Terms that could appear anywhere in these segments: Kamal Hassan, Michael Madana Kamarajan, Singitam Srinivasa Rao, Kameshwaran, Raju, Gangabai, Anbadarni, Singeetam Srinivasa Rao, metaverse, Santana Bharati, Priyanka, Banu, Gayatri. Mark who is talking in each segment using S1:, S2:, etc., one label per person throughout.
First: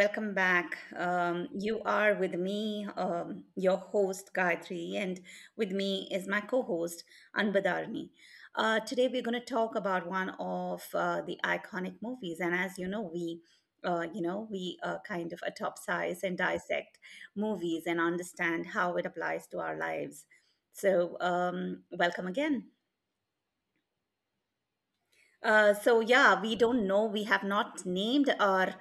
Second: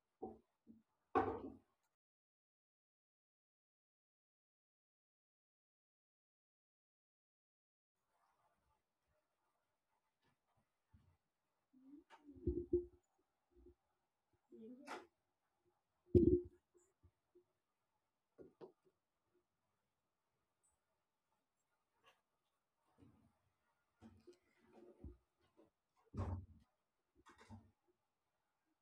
S1: welcome back. You are with me, your host Gayatri, and with me is my co host Anbadarni. Today we're going to talk about one of the iconic movies, and as you know, we kind of atopsize and dissect movies and understand how it applies to our lives. So, welcome again. So yeah, we don't know. We have not named our,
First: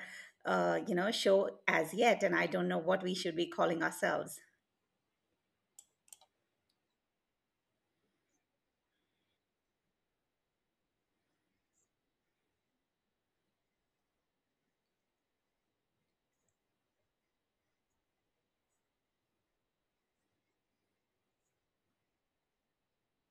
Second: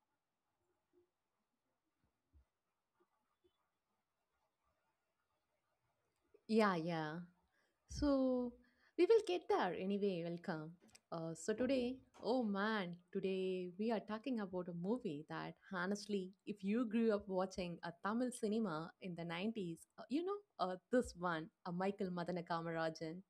S1: show as yet, and I don't know what we should be calling ourselves.
S2: Yeah, yeah. So we will get there anyway. Welcome. So today, oh man, today we are talking about a movie that honestly, if you grew up watching a Tamil cinema in the 90s, this one, a Michael Madana Kamarajan.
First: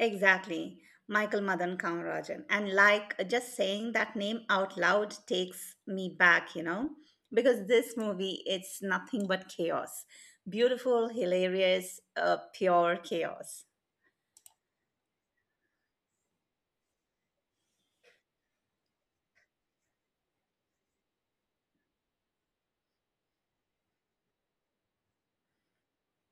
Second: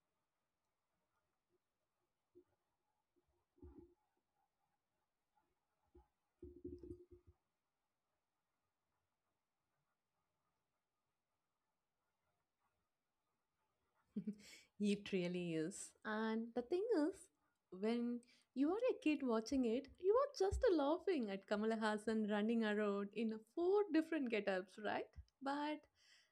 S1: Exactly, Michael Madan Kamarajan. And like just saying that name out loud takes me back, you know, because this movie it's nothing but chaos, beautiful, hilarious, pure chaos.
S2: It really is. And the thing is, when you are a kid watching it, you are just laughing at Kamala Hassan running around in four different get-ups, right? But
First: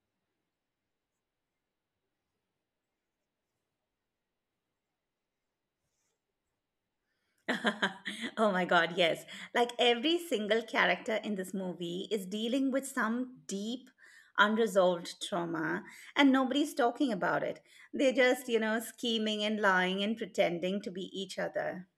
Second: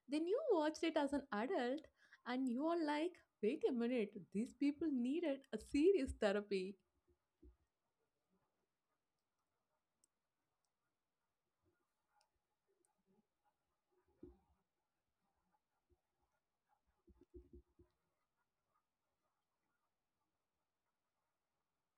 S2: then you watched it as an adult and you are like, wait a minute, these people needed a serious therapy.
S1: Oh my god, yes. Like every single character in this movie is dealing with some deep unresolved trauma and nobody's talking about it. They're just, you know, scheming and lying and pretending to be each other.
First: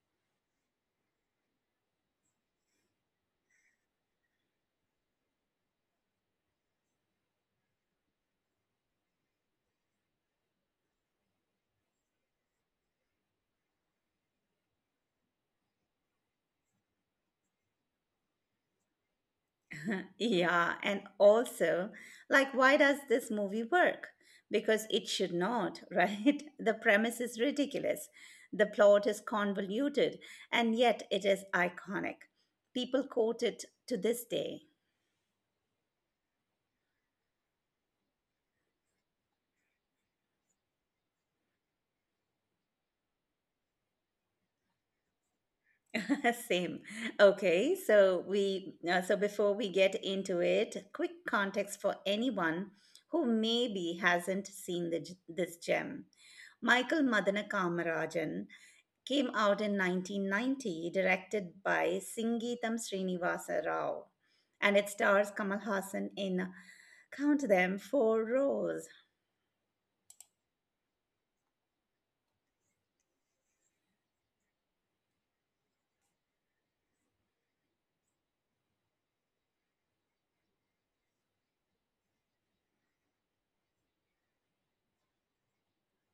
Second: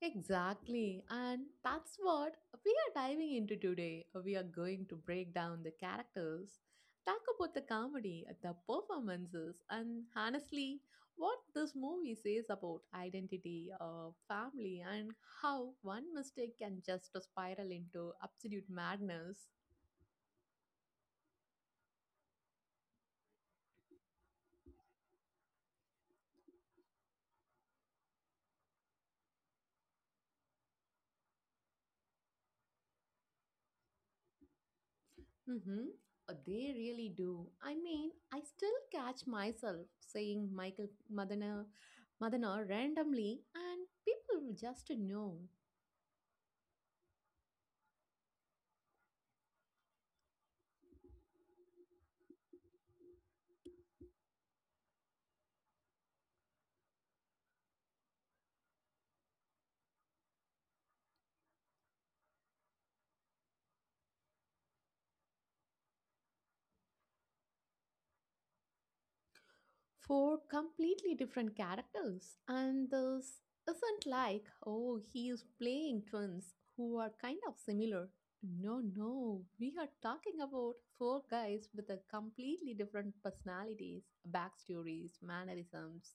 S2: Exactly, and that's what we are diving into today. We are going to break down the characters, talk about the comedy, the performances, and honestly, what this movie says about identity, family, and how one mistake can just spiral into absolute madness.
S1: Yeah, and also, like why does this movie work? Because it should not, right? The premise is ridiculous. The plot is convoluted and yet it is iconic. People quote it to this day.
S2: Mm-hmm. They really do. I mean, I still catch myself saying Michael Madana, Madana randomly, and people just know.
S1: Same. Okay, so before we get into it, quick context for anyone who maybe hasn't seen this gem. Michael Madana Kamarajan came out in 1990, directed by Singeetam Srinivasa Rao, and it stars Kamal Hassan in count them four rows
S2: Four completely different characters, and this isn't like, oh, he is playing twins who are kind of similar. No, no, we are talking about four guys with a completely different personalities, backstories, mannerisms.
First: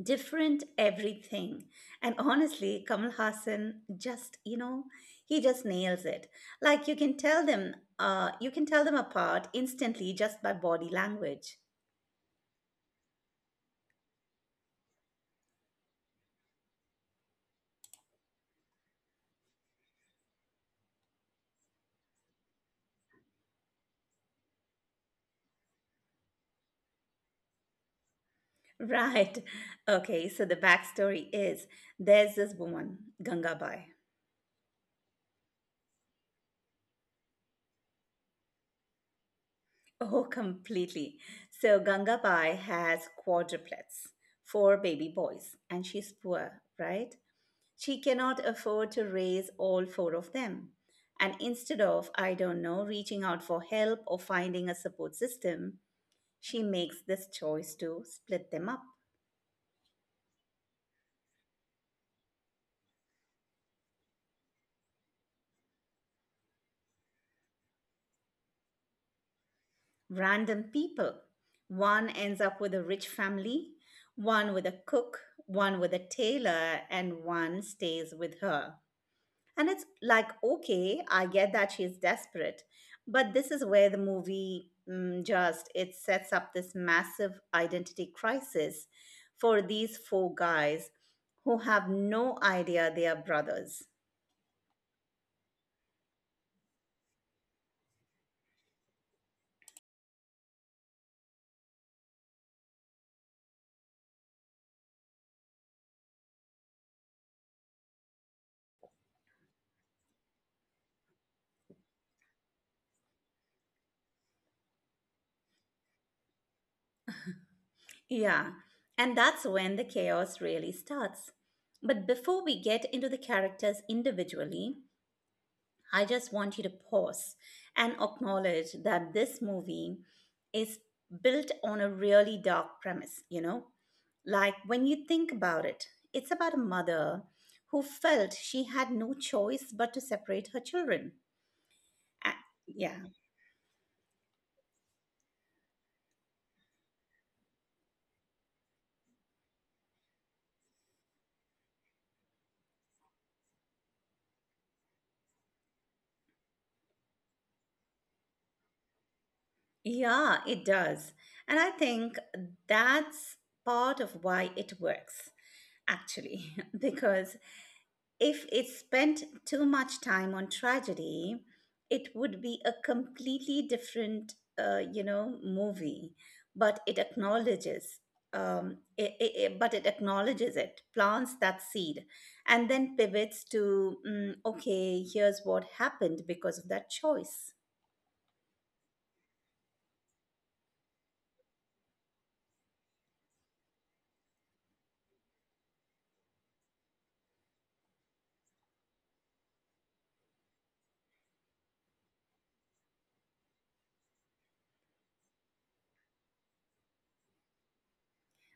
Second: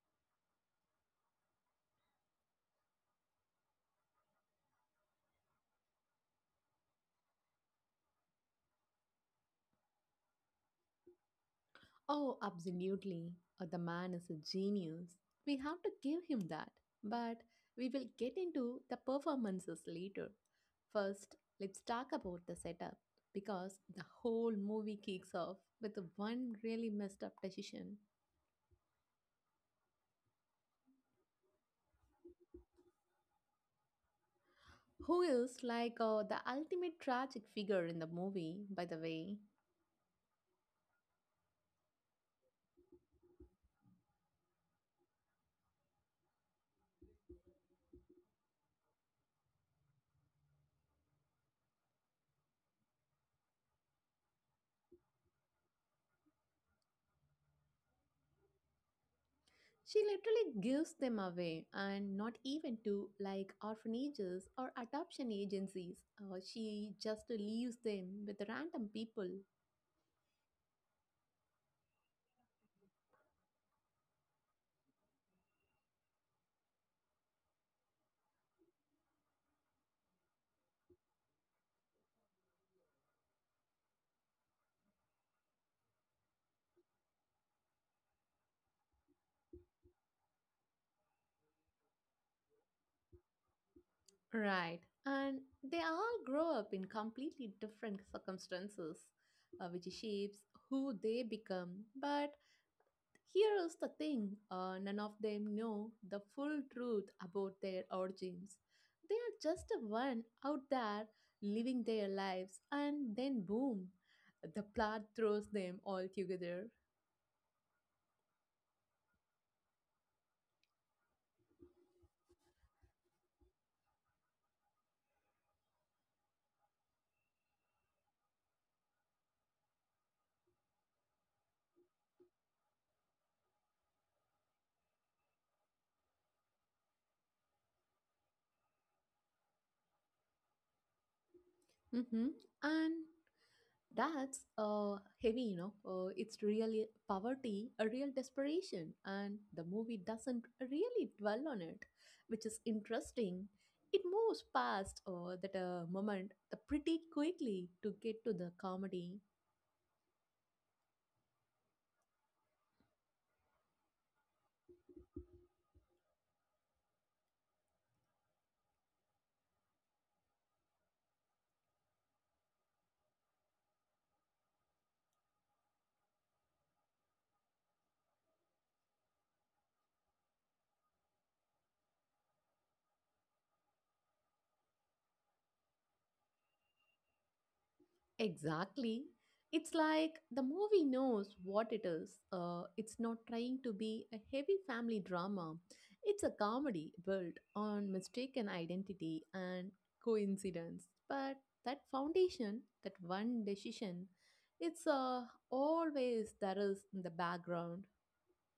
S1: different everything. And honestly, Kamal Hassan just, you know, he just nails it. Like you can tell them apart instantly just by body language.
S2: Oh, absolutely. The man is a genius. We have to give him that. But we will get into the performances later. First, let's talk about the setup because the whole movie kicks off with one really messed up decision.
S1: Right. Okay, so the backstory is there's this woman, Gangabai.
S2: Who is like the ultimate tragic figure in the movie, by the way?
S1: Oh, completely. So Gangabai has quadruplets, four baby boys, and she's poor, right? She cannot afford to raise all four of them. And instead of, I don't know, reaching out for help or finding a support system, she makes this choice to split them up.
S2: She literally gives them away, and not even to like orphanages or adoption agencies. She just leaves them with random people.
S1: Random people. One ends up with a rich family, one with a cook, one with a tailor, and one stays with her. And it's like, okay, I get that she's desperate, but this is where the movie mm, just it sets up this massive identity crisis for these four guys who have no idea they are brothers.
S2: Right. And they all grow up in completely different circumstances, which shapes who they become. But here is the thing, none of them know the full truth about their origins. They are just a one out there living their lives, and then boom, the plot throws them all together.
S1: Yeah, and that's when the chaos really starts. But before we get into the characters individually, I just want you to pause and acknowledge that this movie is built on a really dark premise, you know? Like when you think about it, it's about a mother who felt she had no choice but to separate her children.
S2: Mhm.
S1: A- Yeah,
S2: And that's heavy, you know. It's really poverty, a real desperation, and the movie doesn't really dwell on it, which is interesting. It moves past that moment pretty quickly to get to the comedy.
S1: yeah, it does. And I think that's part of why it works, actually, because if it spent too much time on tragedy, it would be a completely different, movie. But it acknowledges, it acknowledges it, plants that seed, and then pivots to, okay, here's what happened because of that choice.
S2: Exactly. It's like the movie knows what it is. It's not trying to be a heavy family drama. It's a comedy built on mistaken identity and coincidence. But that foundation, that one decision, it's always that is in the background.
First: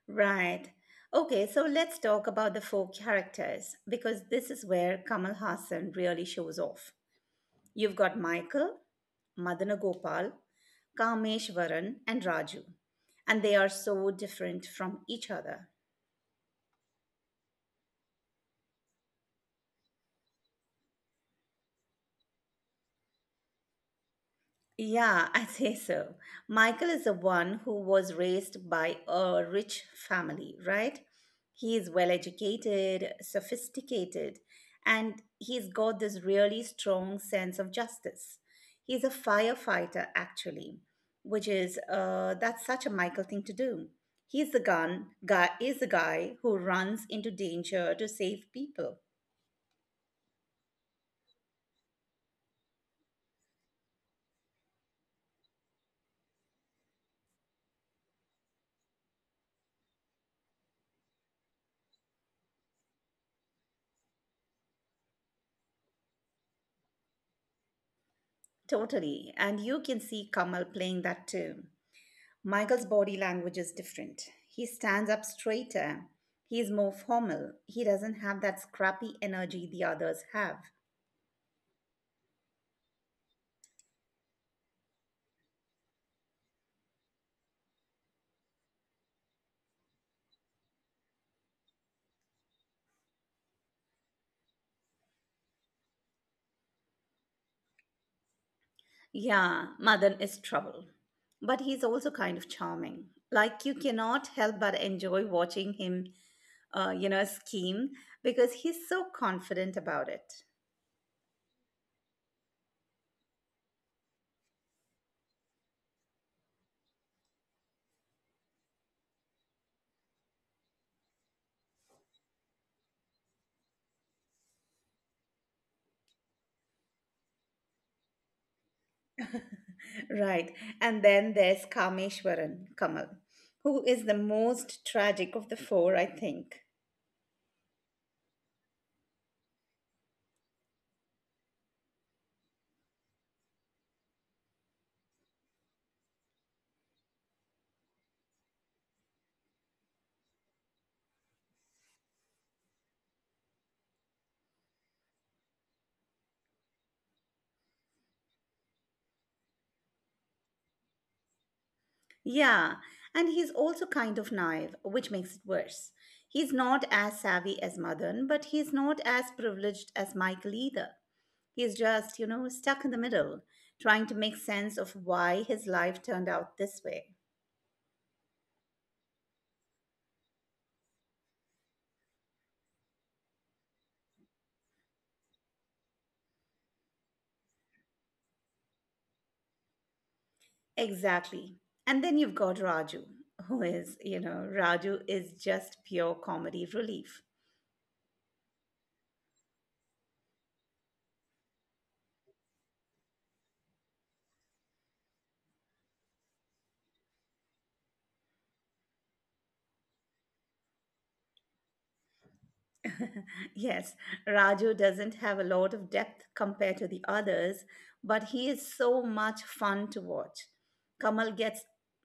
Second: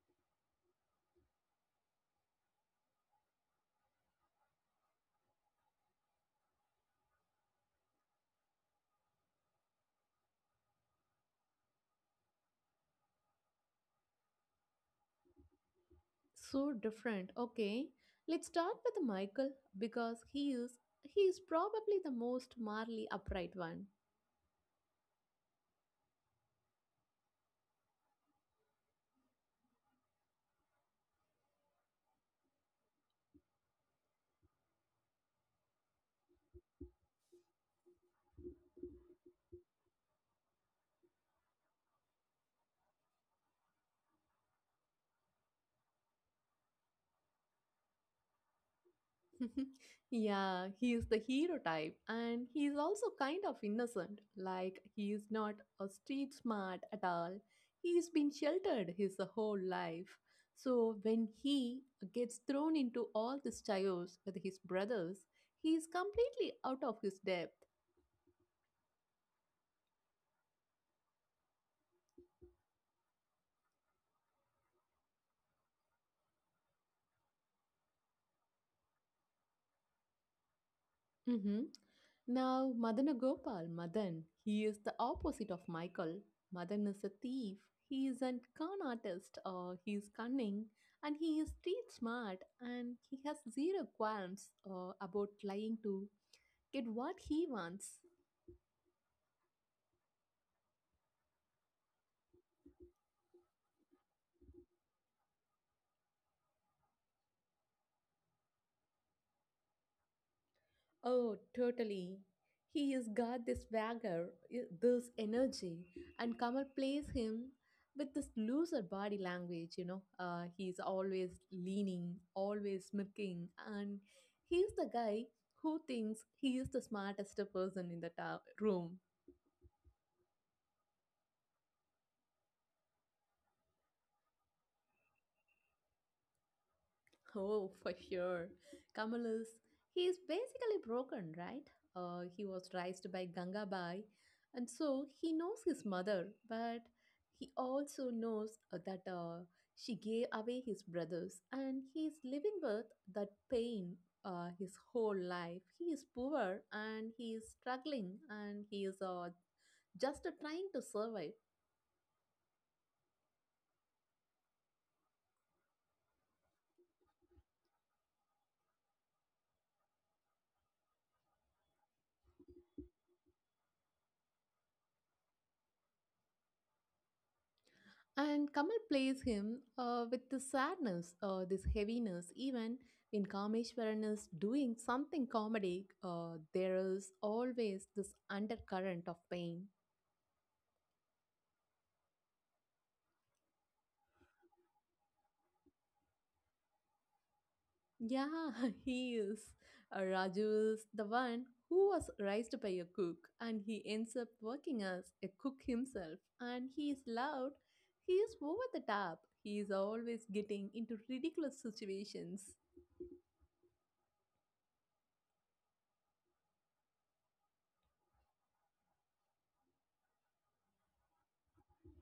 S1: Right. Okay, so let's talk about the four characters because this is where Kamal Hassan really shows off. You've got Michael, Madana Gopal, Kameshwaran and Raju. And they are so different from each other.
S2: So different. Okay, let's start with Michael because he is probably the most morally upright one.
S1: Yeah, I say so. Michael is the one who was raised by a rich family, right? He is well educated, sophisticated, and he's got this really strong sense of justice. He's a firefighter, actually, which is that's such a Michael thing to do. He's the gun guy is the guy who runs into danger to save people.
S2: Yeah, he is the hero type, and he is also kind of innocent. Like, he is not a street smart at all. He's been sheltered his whole life. So, when he gets thrown into all this chaos with his brothers, he is completely out of his depth.
S1: Totally. And you can see Kamal playing that too. Michael's body language is different. He stands up straighter. He is more formal. He doesn't have that scrappy energy the others have.
S2: Mm-hmm. Now, Madan Gopal, Madan, he is the opposite of Michael. Madan is a thief. He is a con artist. He is cunning, and he is street smart, and he has zero qualms about lying to get what he wants.
S1: Yeah, Madan is trouble. But he's also kind of charming. Like you cannot help but enjoy watching him, scheme because he's so confident about it.
S2: Oh, totally. He has got this swagger, this energy, and Kamal plays him with this looser body language, you know. He's always leaning, always smirking, and he's the guy who thinks he is the smartest person in the room.
S1: Right. And then there's Kameshwaran, Kamal, who is the most tragic of the four, I think.
S2: Oh, for sure. Kamal is, he is basically broken, right? He was raised by Gangabai, and so he knows his mother, but he also knows that she gave away his brothers, and he is living with that pain his whole life. He is poor, and he is struggling, and he is just trying to survive.
S1: Yeah, and he's also kind of naive, which makes it worse. He's not as savvy as Madan, but he's not as privileged as Michael either. He's just, you know, stuck in the middle, trying to make sense of why his life turned out this way.
S2: And Kamal plays him with this sadness, this heaviness, even when Kameshwaran is doing something comedic, there is always this undercurrent of pain.
S1: Exactly. And then you've got Raju, who is, you know, Raju is just pure comedy relief.
S2: Yeah, he is. Raju is the one who was raised by a cook, and he ends up working as a cook himself. And he is loud, he is over the top, he is always getting into ridiculous situations.
S1: Yes, Raju doesn't have a lot of depth compared to the others, but he is so much fun to watch. Kamal gets,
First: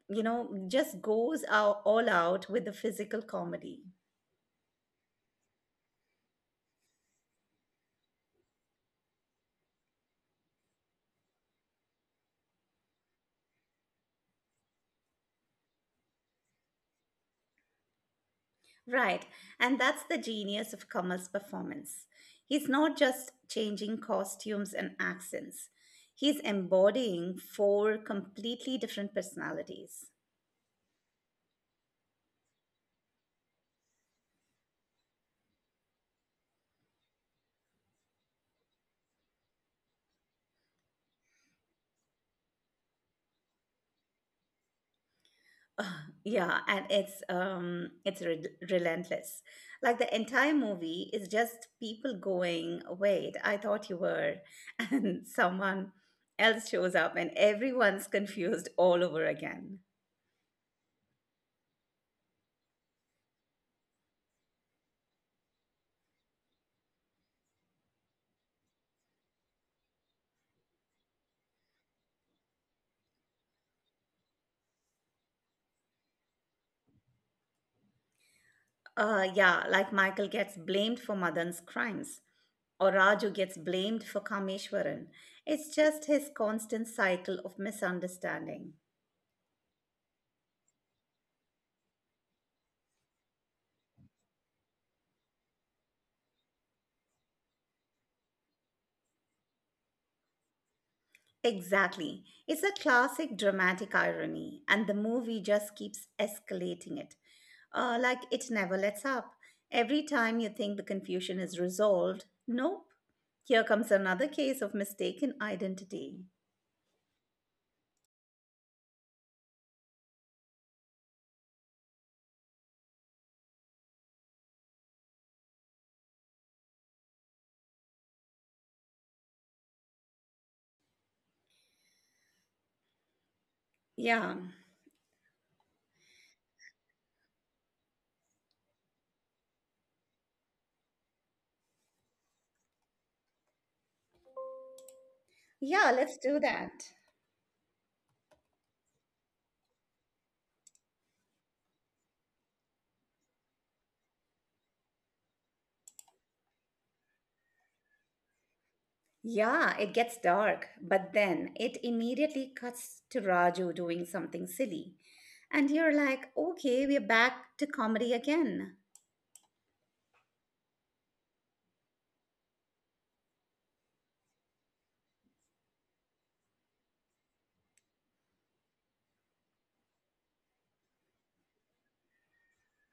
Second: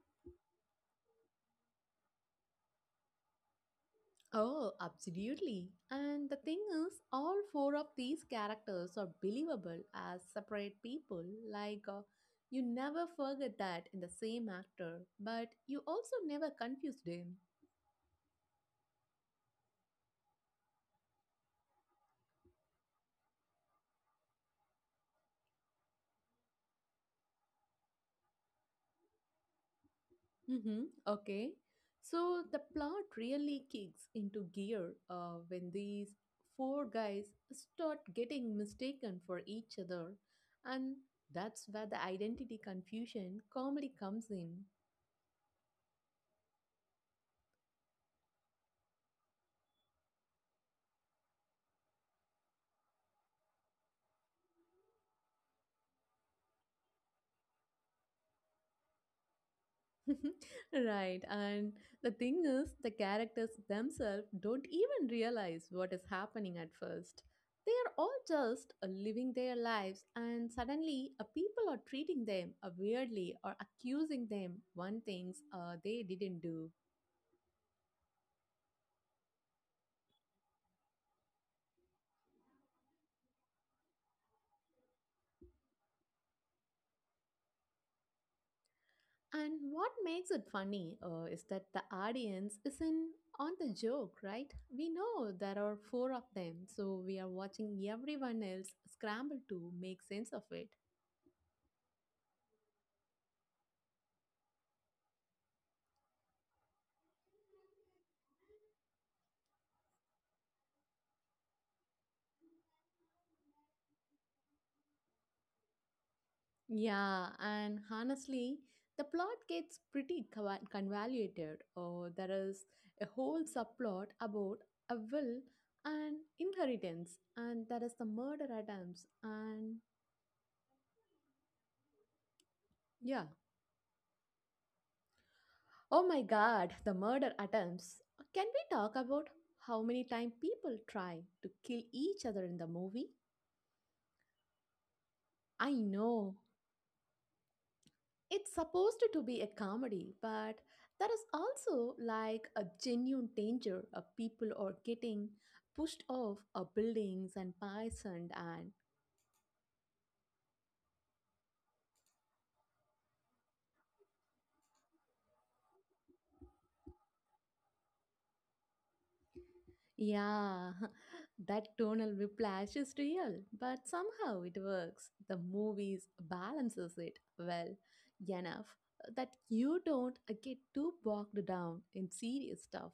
S1: you know, just goes out, all out with the physical comedy.
S2: Oh, absolutely. And the thing is, all four of these characters are believable as separate people. Like, uh, you never forget that in the same actor, but you also never confused him.
S1: Right, and that's the genius of Kamal's performance. He's not just changing costumes and accents, he's embodying four completely different personalities.
S2: Mm-hmm. Okay. So the plot really kicks into gear when these four guys start getting mistaken for each other. And that's where the identity confusion comedy comes in.
S1: Yeah, and it's re relentless. Like the entire movie is just people going, "Wait, I thought you were," and someone else shows up and everyone's confused all over again.
S2: Right, and the thing is, the characters themselves don't even realize what is happening at first. They are all just living their lives, and suddenly, people are treating them weirdly, or accusing them one things they didn't do.
S1: Yeah, like Michael gets blamed for Madan's crimes, or Raju gets blamed for Kameshwaran. It's just his constant cycle of misunderstanding.
S2: And what makes it funny is that the audience isn't on the joke, right? We know there are four of them, so we are watching everyone else scramble to make sense of it.
S1: Exactly. It's a classic dramatic irony, and the movie just keeps escalating it. Like it never lets up. Every time you think the confusion is resolved, nope. Here comes another case of mistaken identity.
S2: Yeah, and honestly, the plot gets pretty convoluted. Oh, there is a whole subplot about a will and inheritance, and there is the murder attempts, and yeah.
S1: Yeah.
S2: Oh my god, the murder attempts. Can we talk about how many times people try to kill each other in the movie? I
S1: Yeah, let's do
S2: know.
S1: that.
S2: It's supposed to be a comedy, but there is also like a genuine danger of people are getting pushed off of buildings and poisoned and
S1: Yeah, it gets dark, but then it immediately cuts to Raju doing something silly. And you're like, okay, we're back to comedy again.
S2: yeah, that tonal whiplash is real, but somehow it works. The movies balances it well enough that you don't get too bogged down in serious stuff.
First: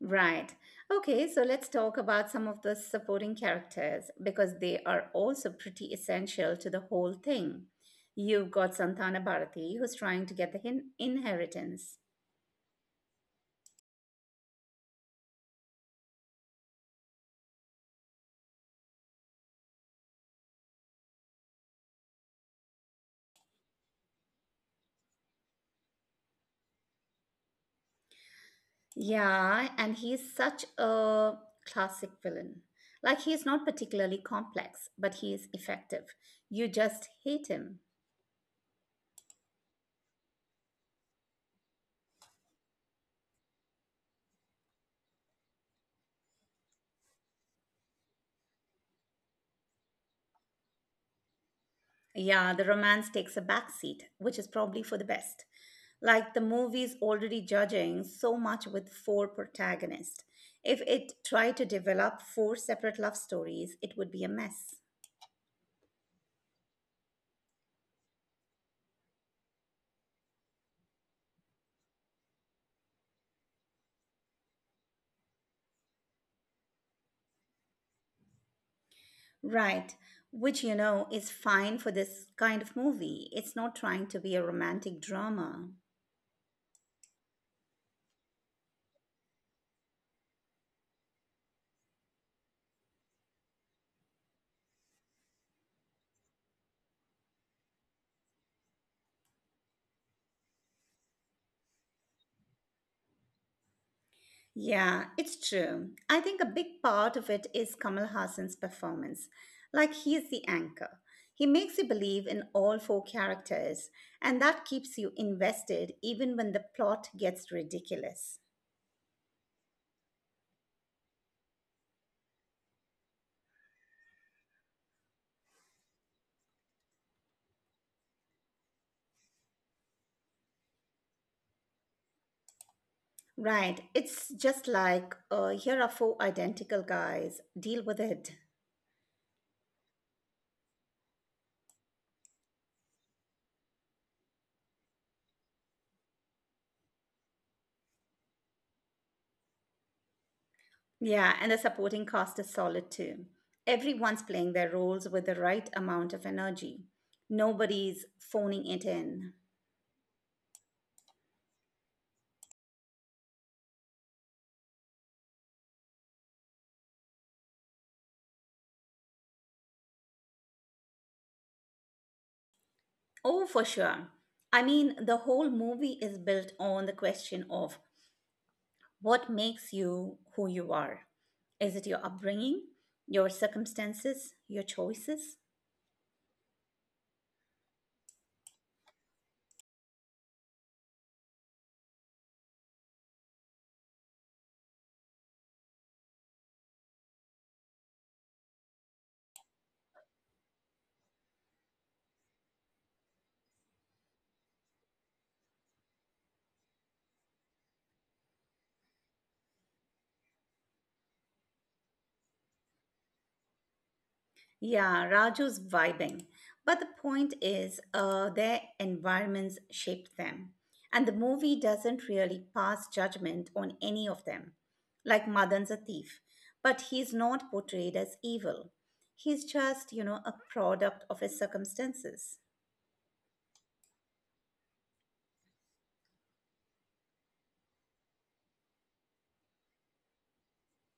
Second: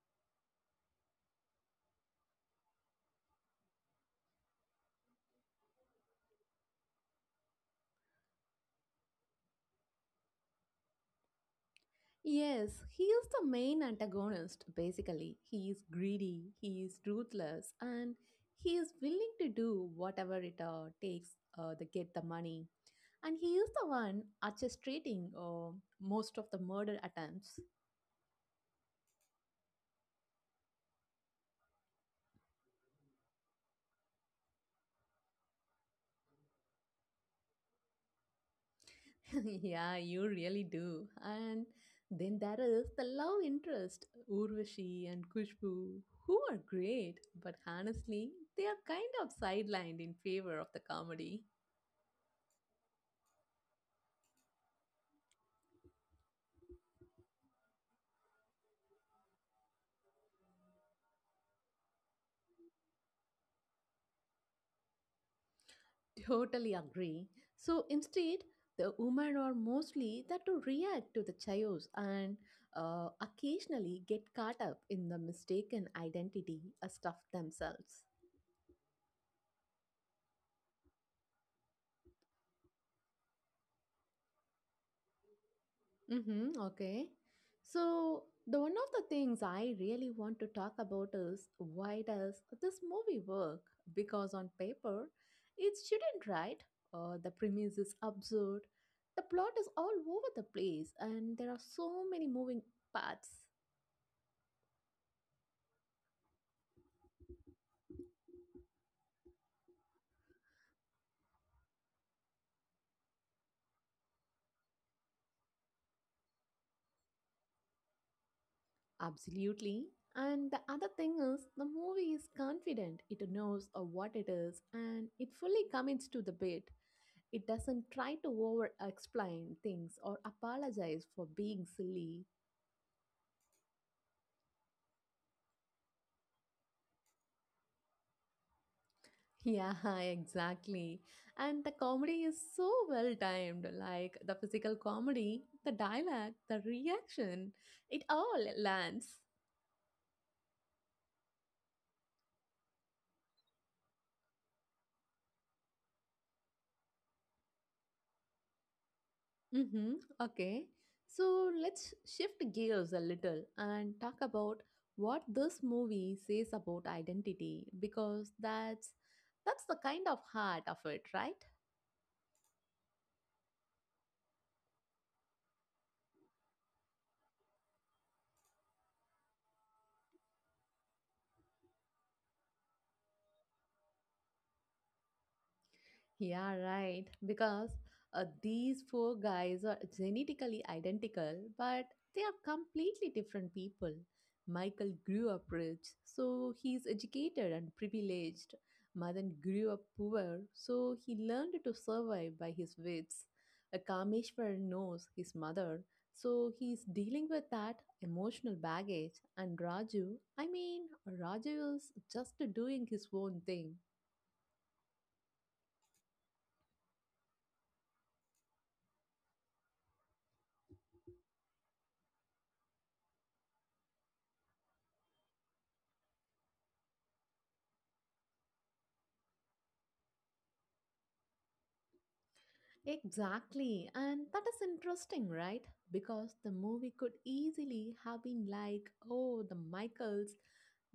S1: Right. Okay, so let's talk about some of the supporting characters because they are also pretty essential to the whole thing. You've got Santana Bharati who's trying to get the inheritance.
S2: Yes, he is the main antagonist, basically. He is greedy, he is ruthless, and he is willing to do whatever it takes to get the money. And he is the one orchestrating most of the murder attempts.
S1: Yeah, and he's such a classic villain. Like he's not particularly complex, but he is effective. You just hate him.
S2: Yeah, you really do. And then there is the love interest, Urvashi and Kushbu, who are great, but honestly, they are kind of sidelined in favor of the comedy.
S1: Yeah, the romance takes a backseat, which is probably for the best. Like the movie's already judging so much with four protagonists. If it tried to develop four separate love stories, it would be a mess.
S2: Totally agree. So instead, the women are mostly that to react to the chaos, and occasionally get caught up in the mistaken identity stuff themselves.
S1: Right, which you know is fine for this kind of movie. It's not trying to be a romantic drama.
S2: Mm-hmm, okay. So the one of the things I really want to talk about is, why does this movie work? Because on paper, it shouldn't, right? The premise is absurd. The plot is all over the place, and there are so many moving parts.
S1: Yeah, it's true. I think a big part of it is Kamal Hassan's performance. Like he is the anchor. He makes you believe in all four characters, and that keeps you invested even when the plot gets ridiculous.
S2: Absolutely. And the other thing is, the movie is confident. It knows of what it is, and it fully commits to the bit. It doesn't try to over explain things or apologize for being silly.
S1: Right. It's just like here are four identical guys. Deal with it.
S2: Yeah, exactly. And the comedy is so well timed, like the physical comedy, the dialogue, the reaction. It all lands.
S1: Yeah, and the supporting cast is solid too. Everyone's playing their roles with the right amount of energy. Nobody's phoning it in.
S2: Mm-hmm. Okay. So let's shift gears a little and talk about what this movie says about identity, because that's the kind of heart of it, right?
S1: Oh, for sure. I mean, the whole movie is built on the question of what makes you who you are. Is it your upbringing, your circumstances, your choices?
S2: Yeah, right. Because these four guys are genetically identical, but they are completely different people. Michael grew up rich, so he's educated and privileged. Madan grew up poor, so he learned to survive by his wits. A Kameshwar knows his mother, so he's dealing with that emotional baggage. And Raju, I mean, Raju is just doing his own thing.
S1: Yeah, Raju's vibing. But the point is, their environments shaped them. And the movie doesn't really pass judgment on any of them. Like Madan's a thief, but he's not portrayed as evil. He's just, you know, a product of his circumstances.
S2: Exactly, and that is interesting, right? Because the movie could easily have been like, oh, the Michaels,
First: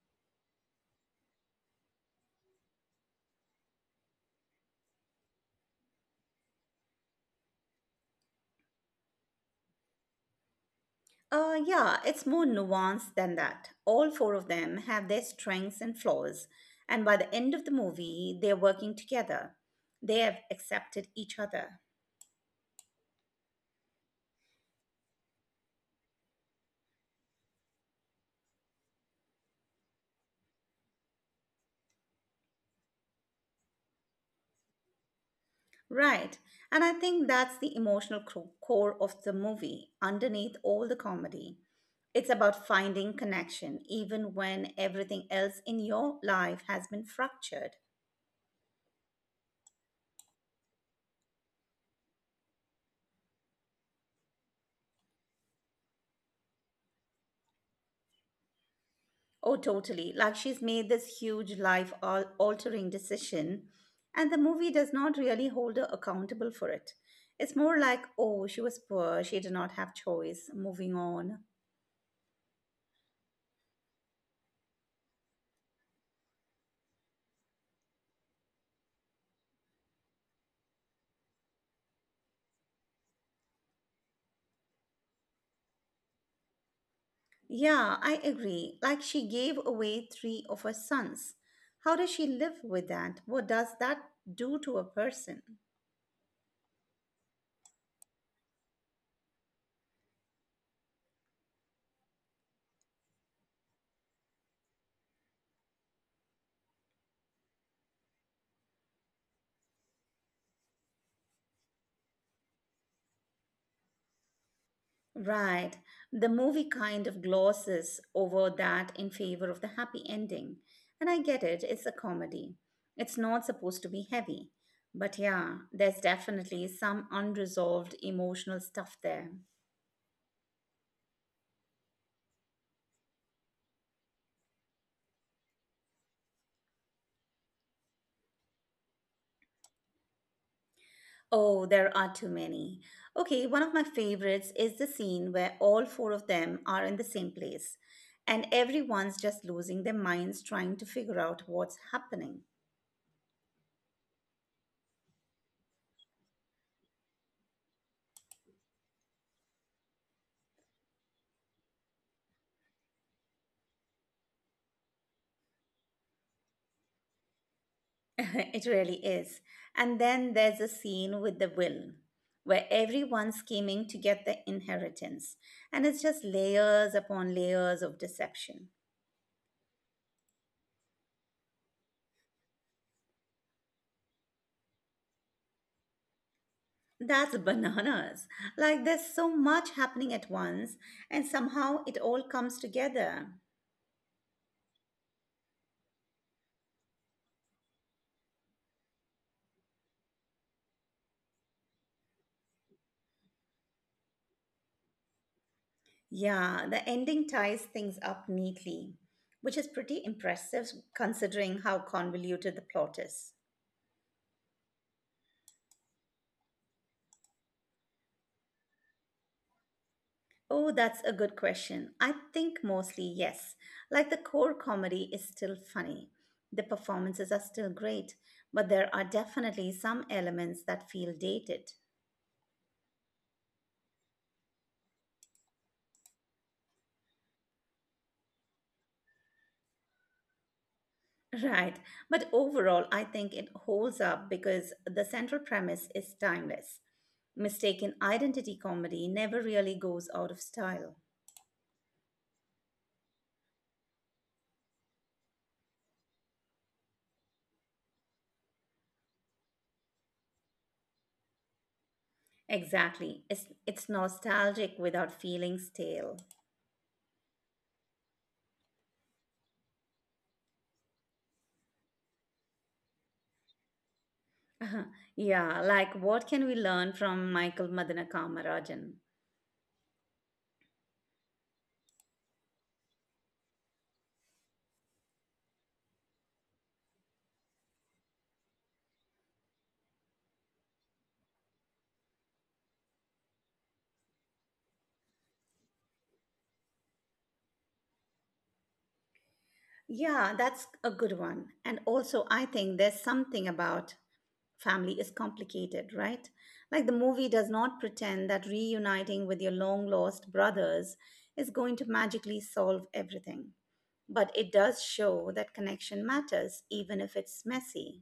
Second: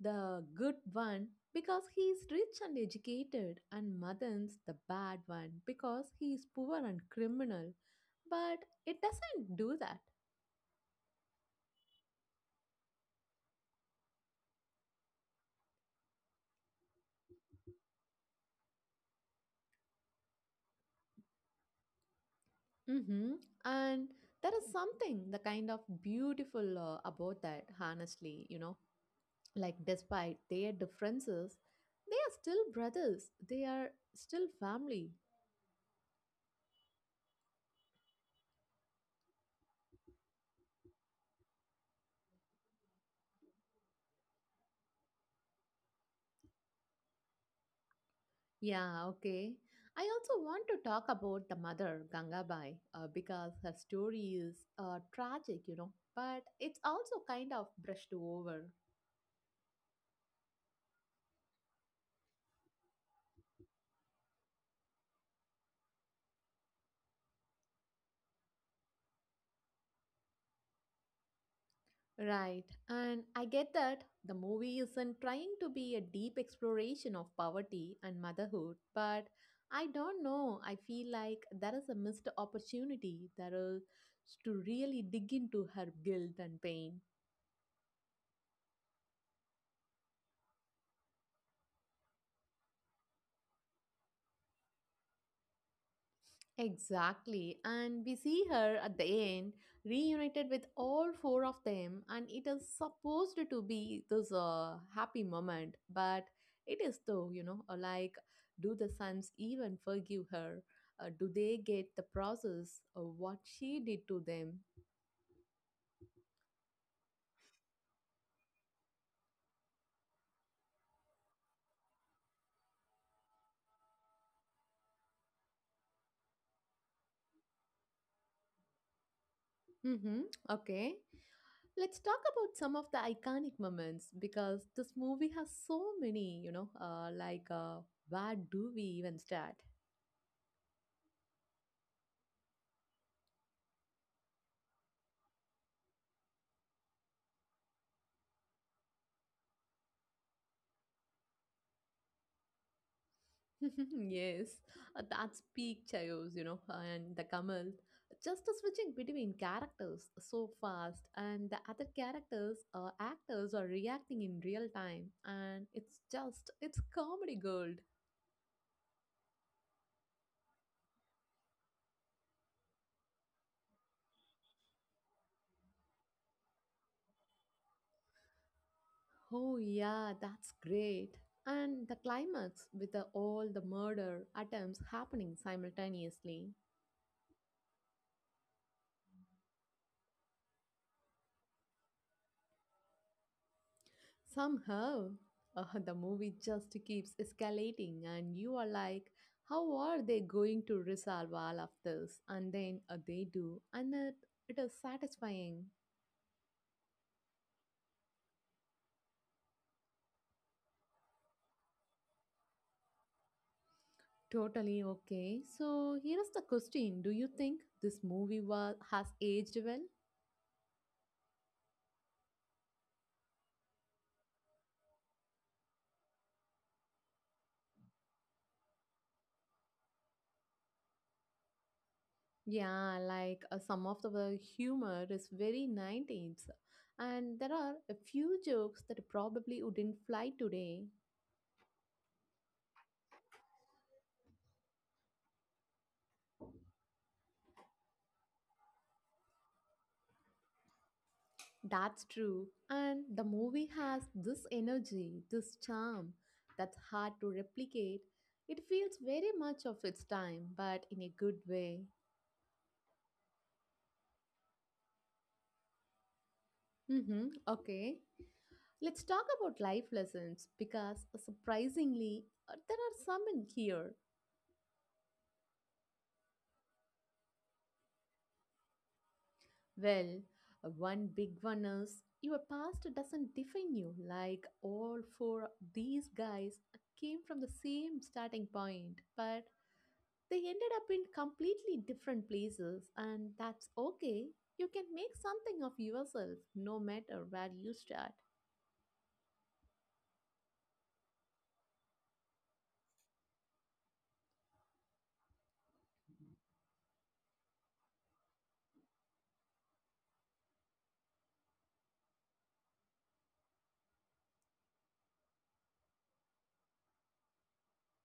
S2: the good one, because he is rich and educated, and Madan's the bad one, because he is poor and criminal. But it doesn't do that.
S1: Yeah, it's more nuanced than that. All four of them have their strengths and flaws, and by the end of the movie, they're working together. They have accepted each other.
S2: Hmm. And there is something, the kind of beautiful about that, honestly, you know. Like despite their differences, they are still brothers, they are still family.
S1: Right. And I think that's the emotional core of the movie, underneath all the comedy. It's about finding connection, even when everything else in your life has been fractured.
S2: Yeah, okay, I also want to talk about the mother Gangabai because her story is tragic, you know, but it's also kind of brushed over.
S1: Oh, totally. Like she's made this huge altering decision, and the movie does not really hold her accountable for it. It's more like, oh, she was poor, she did not have choice, moving on.
S2: Right, and I get that the movie isn't trying to be a deep exploration of poverty and motherhood, but I don't know. I feel like there is a missed opportunity there is to really dig into her guilt and pain.
S1: Yeah, I agree. Like she gave away three of her sons. How does she live with that? What does that do to a person?
S2: Exactly, and we see her at the end reunited with all four of them, and it is supposed to be this happy moment, but it is though, you know, like, do the sons even forgive her? Do they get the process of what she did to them?
S1: Right. The movie kind of glosses over that in favor of the happy ending. And I get it, it's a comedy. It's not supposed to be heavy. But yeah, there's definitely some unresolved emotional stuff there.
S2: Mm-hmm. Okay, let's talk about some of the iconic moments because this movie has so many, you know, where do we even start?
S1: Oh, there are too many. Okay, one of my favorites is the scene where all four of them are in the same place and everyone's just losing their minds trying to figure out what's happening.
S2: Yes, that's peak Chayos, you know, and the Kamal. Just the switching between characters so fast, and the other characters, actors are reacting in real time, and it's just, it's comedy gold.
S1: It really is. And then there's a scene with the will where everyone's scheming to get the inheritance and it's just layers upon layers of deception.
S2: Oh, yeah, that's great. And the climax with the, all the murder attempts happening simultaneously.
S1: That's bananas. Like there's so much happening at once and somehow it all comes together.
S2: Somehow, the movie just keeps escalating, and you are like, how are they going to resolve all of this? And then they do, and it is satisfying.
S1: Yeah, the ending ties things up neatly, which is pretty impressive considering how convoluted the plot is.
S2: Totally okay. So, here is the question. Do you think this movie has aged well?
S1: Oh, that's a good question. I think mostly yes. Like the core comedy is still funny. The performances are still great, but there are definitely some elements that feel dated.
S2: Yeah, like some of the humor is very 90s, and there are a few jokes that probably wouldn't fly today.
S1: Right. But overall, I think it holds up because the central premise is timeless. Mistaken identity comedy never really goes out of style.
S2: That's true. And the movie has this energy, this charm that's hard to replicate. It feels very much of its time, but in a good way.
S1: Exactly. It's nostalgic without feeling stale.
S2: Mm-hmm. Okay. Let's talk about life lessons because surprisingly, there are some in here.
S1: Yeah, like what can we learn from Michael Madanakamararajan?
S2: Well, one big one is your past doesn't define you. Like all four of these guys came from the same starting point, but they ended up in completely different places, and that's okay. You can make something of yourself no matter where you start.
S1: Yeah, that's a good one. And also I think there's something about family is complicated, right? Like the movie does not pretend that reuniting with your long lost brothers is going to magically solve everything. But it does show that connection matters even if it's messy.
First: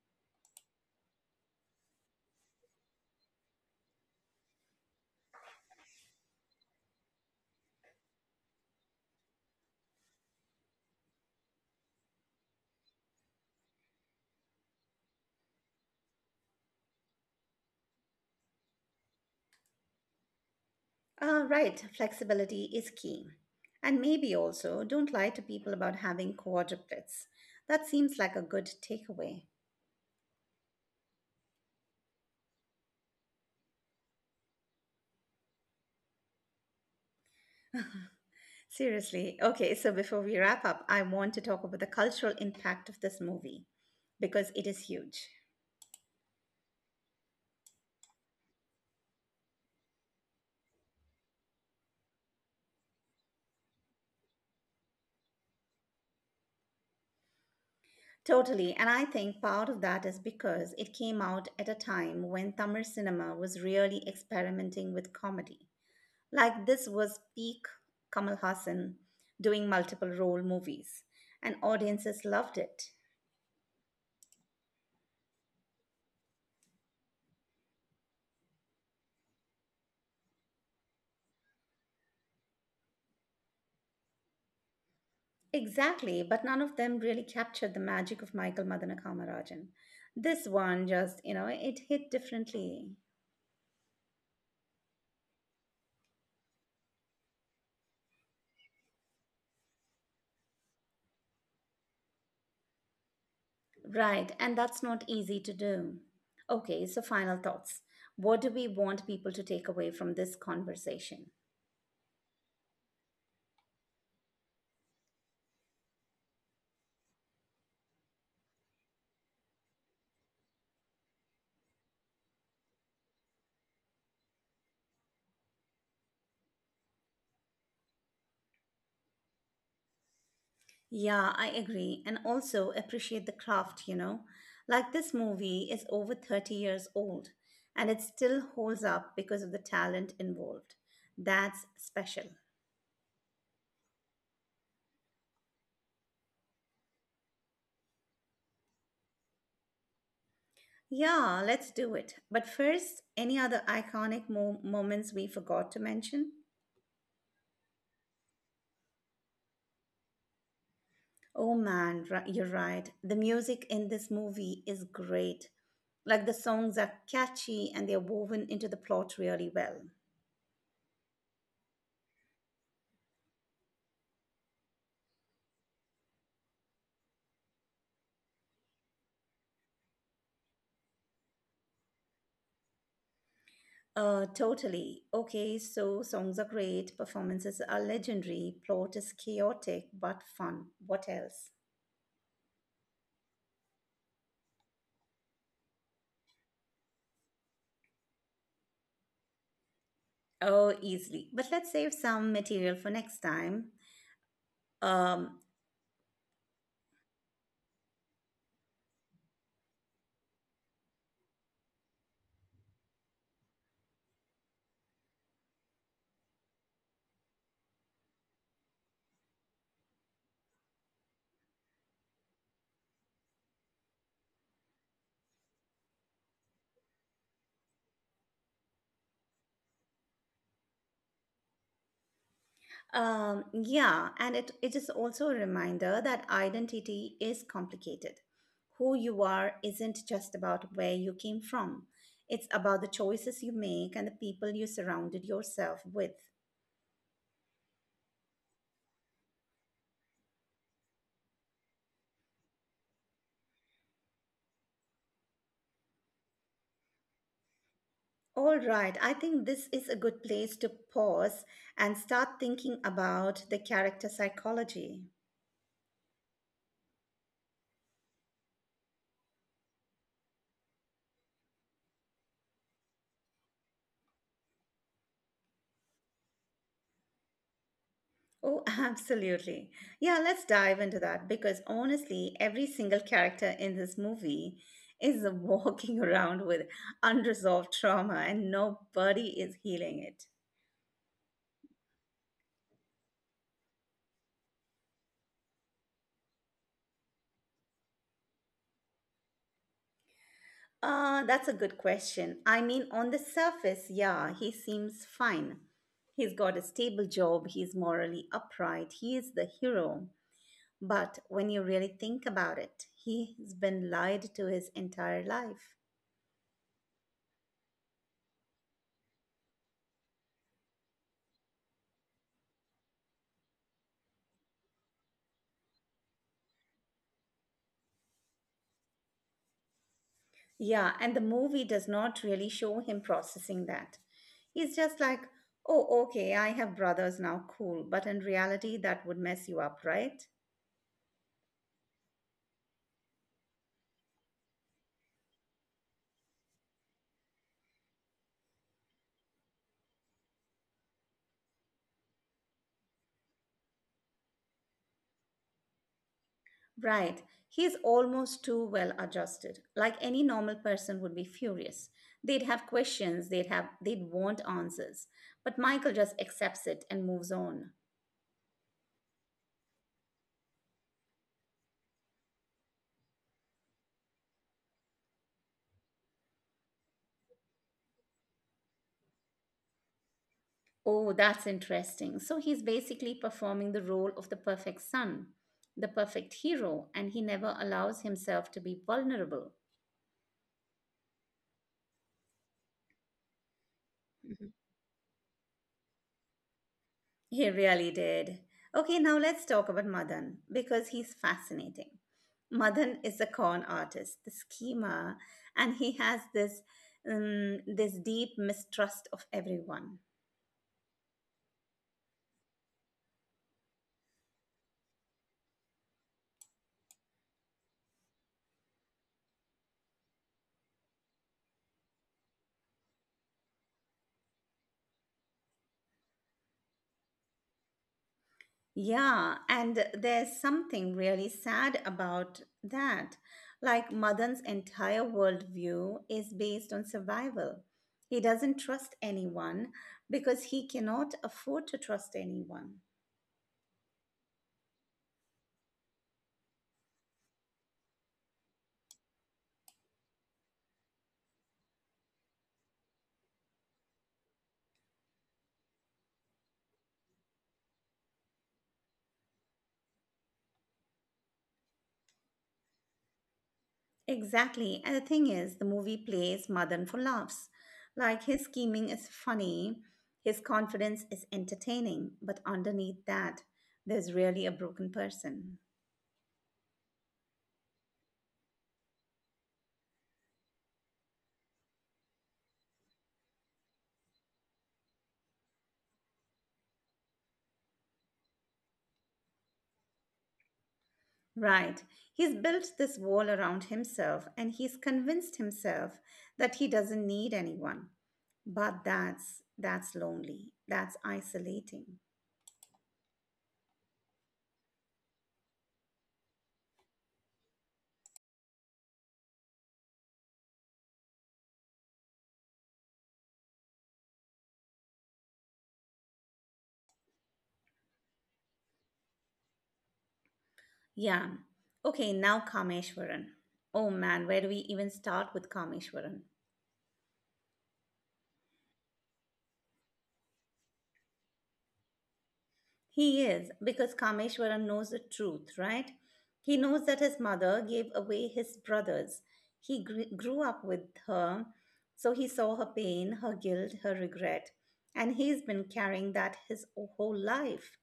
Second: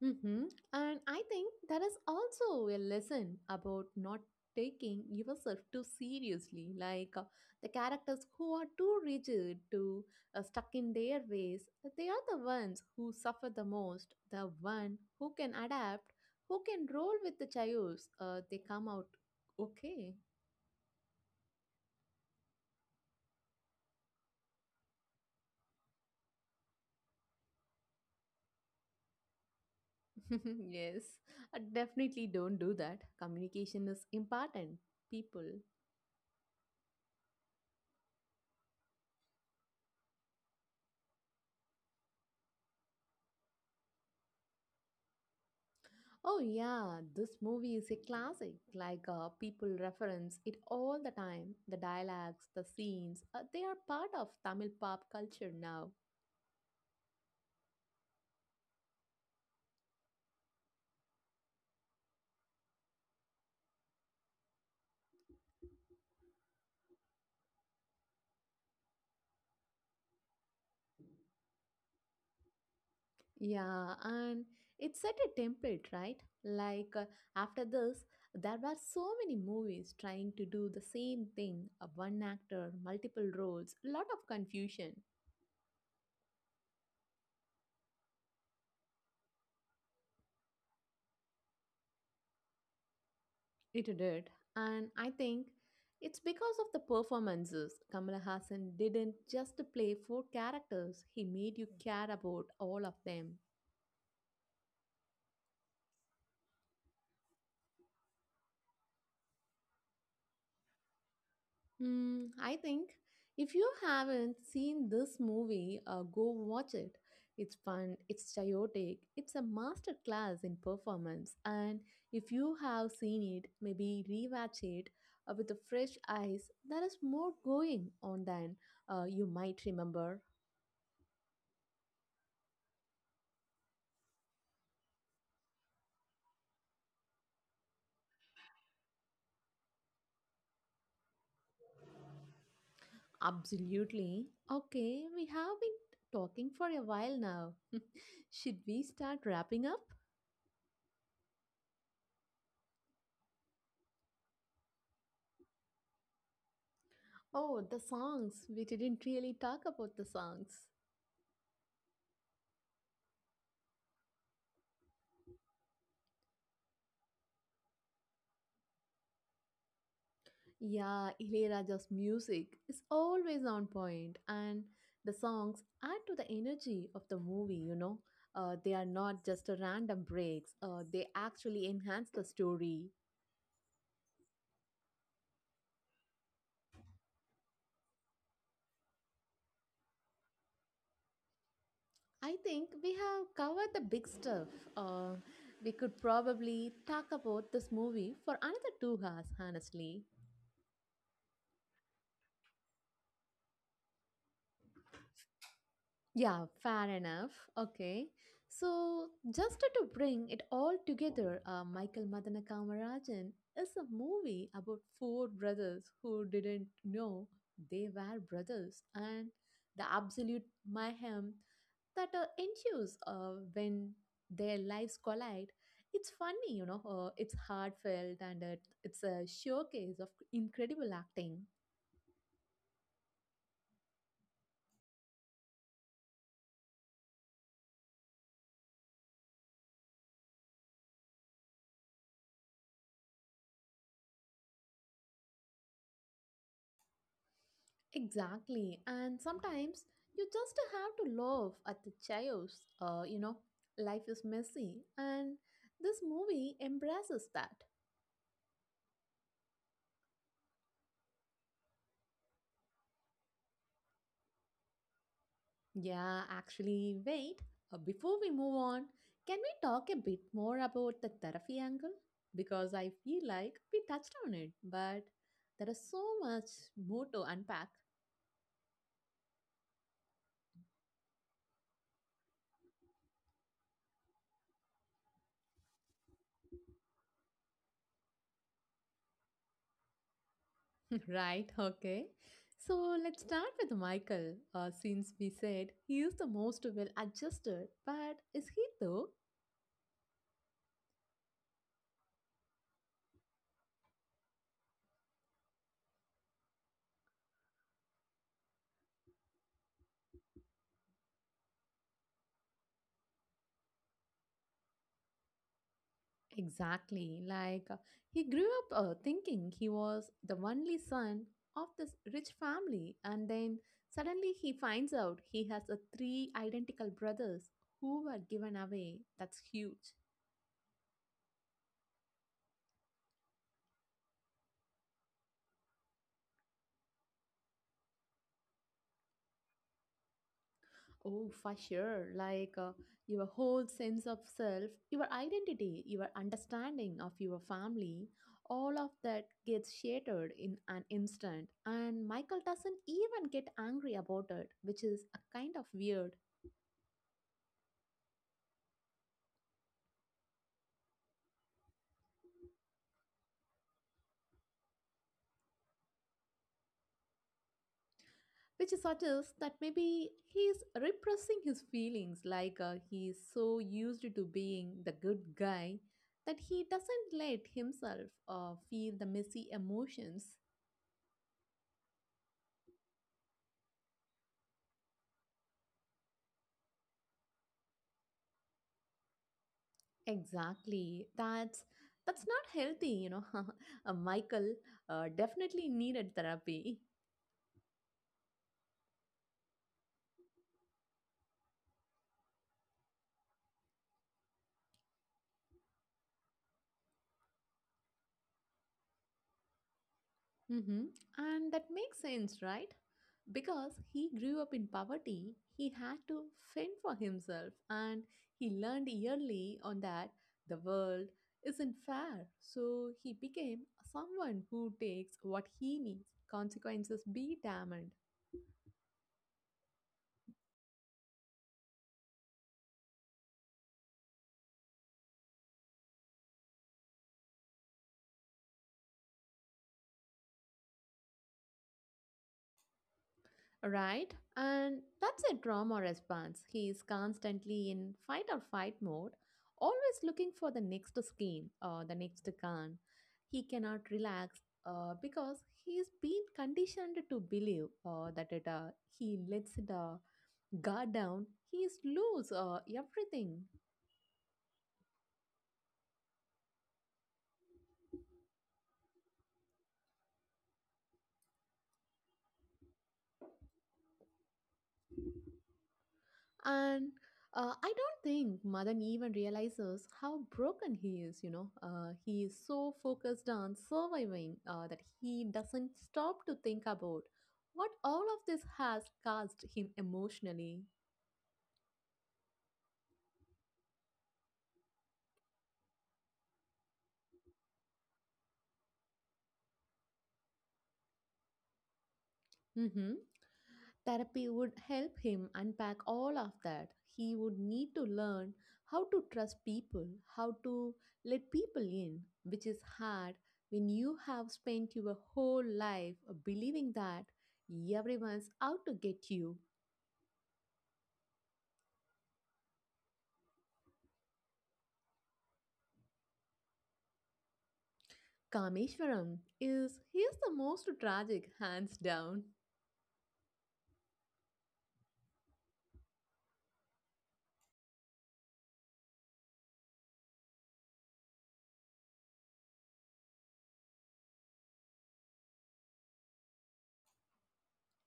S2: hmm And I think that is also a lesson about not taking yourself too seriously. Like the characters who are too rigid, too stuck in their ways, they are the ones who suffer the most, the one who can adapt, who can roll with the chaos. They come out okay.
S1: Ah, right, flexibility is key. And maybe also don't lie to people about having quadruplets. That seems like a good takeaway.
S2: Yes, I definitely don't do that. Communication is important. People.
S1: Seriously, okay, so before we wrap up, I want to talk about the cultural impact of this movie because it is huge.
S2: Oh, yeah, this movie is a classic. Like, people reference it all the time. The dialogues, the scenes, they are part of Tamil pop culture now.
S1: Totally, and I think part of that is because it came out at a time when Tamil cinema was really experimenting with comedy. Like this was peak Kamal Hassan doing multiple role movies and audiences loved it.
S2: Yeah, and it set a template, right? Like, after this, there were so many movies trying to do the same thing one actor, multiple roles, lot of confusion.
S1: Exactly, but none of them really captured the magic of Michael Madana Kamarajan. This one just, it hit differently.
S2: It did. And I think it's because of the performances. Kamal Hassan didn't just play four characters, he made you care about all of them.
S1: Right, and that's not easy to do. Okay, so final thoughts. What do we want people to take away from this conversation?
S2: I think if you haven't seen this movie, go watch it. It's fun, it's chaotic, it's a masterclass in performance. And if you have seen it, maybe rewatch it with a fresh eyes. There is more going on than you might remember.
S1: Yeah, I agree. And also appreciate the craft. Like this movie is over 30 years old and it still holds up because of the talent involved. That's special.
S2: Absolutely. Okay, we have been talking for a while now. Should we start wrapping up?
S1: Yeah, let's do it. But first, any other iconic moments we forgot to mention?
S2: Oh, the songs. We didn't really talk about the songs.
S1: Oh man, you're right. The music in this movie is great. Like the songs are catchy and they're woven into the plot really well.
S2: Yeah, Ilayaraja's music is always on point, and the songs add to the energy of the movie. They are not just a random breaks, they actually enhance the story.
S1: Totally. Okay, so songs are great, performances are legendary, plot is chaotic but fun. What else?
S2: I think we have covered the big stuff. Uh, we could probably talk about this movie for another 2 hours, honestly.
S1: Oh, easily. But let's save some material for next time. Um,
S2: Yeah, fair enough. Okay. So, just to bring it all together, Michael Madana Kamarajan is a movie about four brothers who didn't know they were brothers and the absolute mayhem that ensues when their lives collide. It's funny, it's heartfelt and it's a showcase of incredible acting.
S1: Yeah, and it is also a reminder that identity is complicated. Who you are isn't just about where you came from, it's about the choices you make and the people you surrounded yourself with.
S2: Exactly. And sometimes you just have to laugh at the chaos. Life is messy. And this movie embraces that.
S1: All right, I think this is a good place to pause and start thinking about the character psychology.
S2: Yeah, actually, wait. Before we move on, can we talk a bit more about the therapy angle? Because I feel like we touched on it, but there is so much more to unpack.
S1: Oh, absolutely. Yeah, let's dive into that because honestly, every single character in this movie is walking around with unresolved trauma and nobody is healing it.
S2: Right, okay. So let's start with Michael, since we said he is the most well adjusted, but is he though?
S1: That's a good question. I mean, on the surface, yeah, he seems fine. He's got a stable job, he's morally upright, he is the hero. But when you really think about it, he's been lied to his entire life.
S2: Exactly. Like, he grew up thinking he was the only son of this rich family, and then suddenly he finds out he has three identical brothers who were given away. That's huge.
S1: Yeah, and the movie does not really show him processing that. He's just like, oh, okay, I have brothers now, cool. But in reality, that would mess you up, right?
S2: Oh, for sure. Like, your whole sense of self, your identity, your understanding of your family, all of that gets shattered in an instant. And Michael doesn't even get angry about it, which is a kind of weird.
S1: Right. He's almost too well adjusted. Like any normal person would be furious. They'd have questions, they'd want answers. But Michael just accepts it and moves on.
S2: Which suggests that maybe he is repressing his feelings, like he is so used to being the good guy that he doesn't let himself feel the messy emotions.
S1: Oh, that's interesting. So he's basically performing the role of the perfect son, the perfect hero, and he never allows himself to be vulnerable.
S2: Exactly. That's not healthy. Michael
S1: Mhm.
S2: definitely needed therapy.
S1: He really did. Okay, now let's talk about Madan because he's fascinating. Madan is a con artist, the schemer, and he has this deep mistrust of everyone.
S2: Mm-hmm. And that makes sense, right? Because he grew up in poverty, he had to fend for himself, and he learned early on that the world isn't fair. So he became someone who takes what he needs, consequences be damned.
S1: Yeah, and there's something really sad about that. Like Madan's entire worldview is based on survival. He doesn't trust anyone because he cannot afford to trust anyone.
S2: Right? And that's a trauma response. He is constantly in fight or fight mode, always looking for the next skin or the next gun. He cannot relax because he's been conditioned to believe that he lets the guard down, he is lose everything.
S1: Exactly. And the thing is, the movie plays Madan for laughs. Like his scheming is funny, his confidence is entertaining, but underneath that, there's really a broken person.
S2: And I don't think Madan even realizes how broken he is. He is so focused on surviving that he doesn't stop to think about what all of this has caused him emotionally.
S1: Right. He's built this wall around himself and he's convinced himself that he doesn't need anyone. But that's lonely. That's isolating.
S2: Hmm. Therapy would help him unpack all of that. He would need to learn how to trust people, how to let people in, which is hard when you have spent your whole life believing that everyone's out to get you.
S1: Yeah. Okay, now Kameshwaran. Oh man, where do we even start with Kameshwaran?
S2: Kameshwaram is the most tragic, hands down.
S1: He is, because Kameshwaram knows the truth, right? He knows that his mother gave away his brothers. He grew up with her, so he saw her pain, her guilt, her regret. And he's been carrying that his whole life,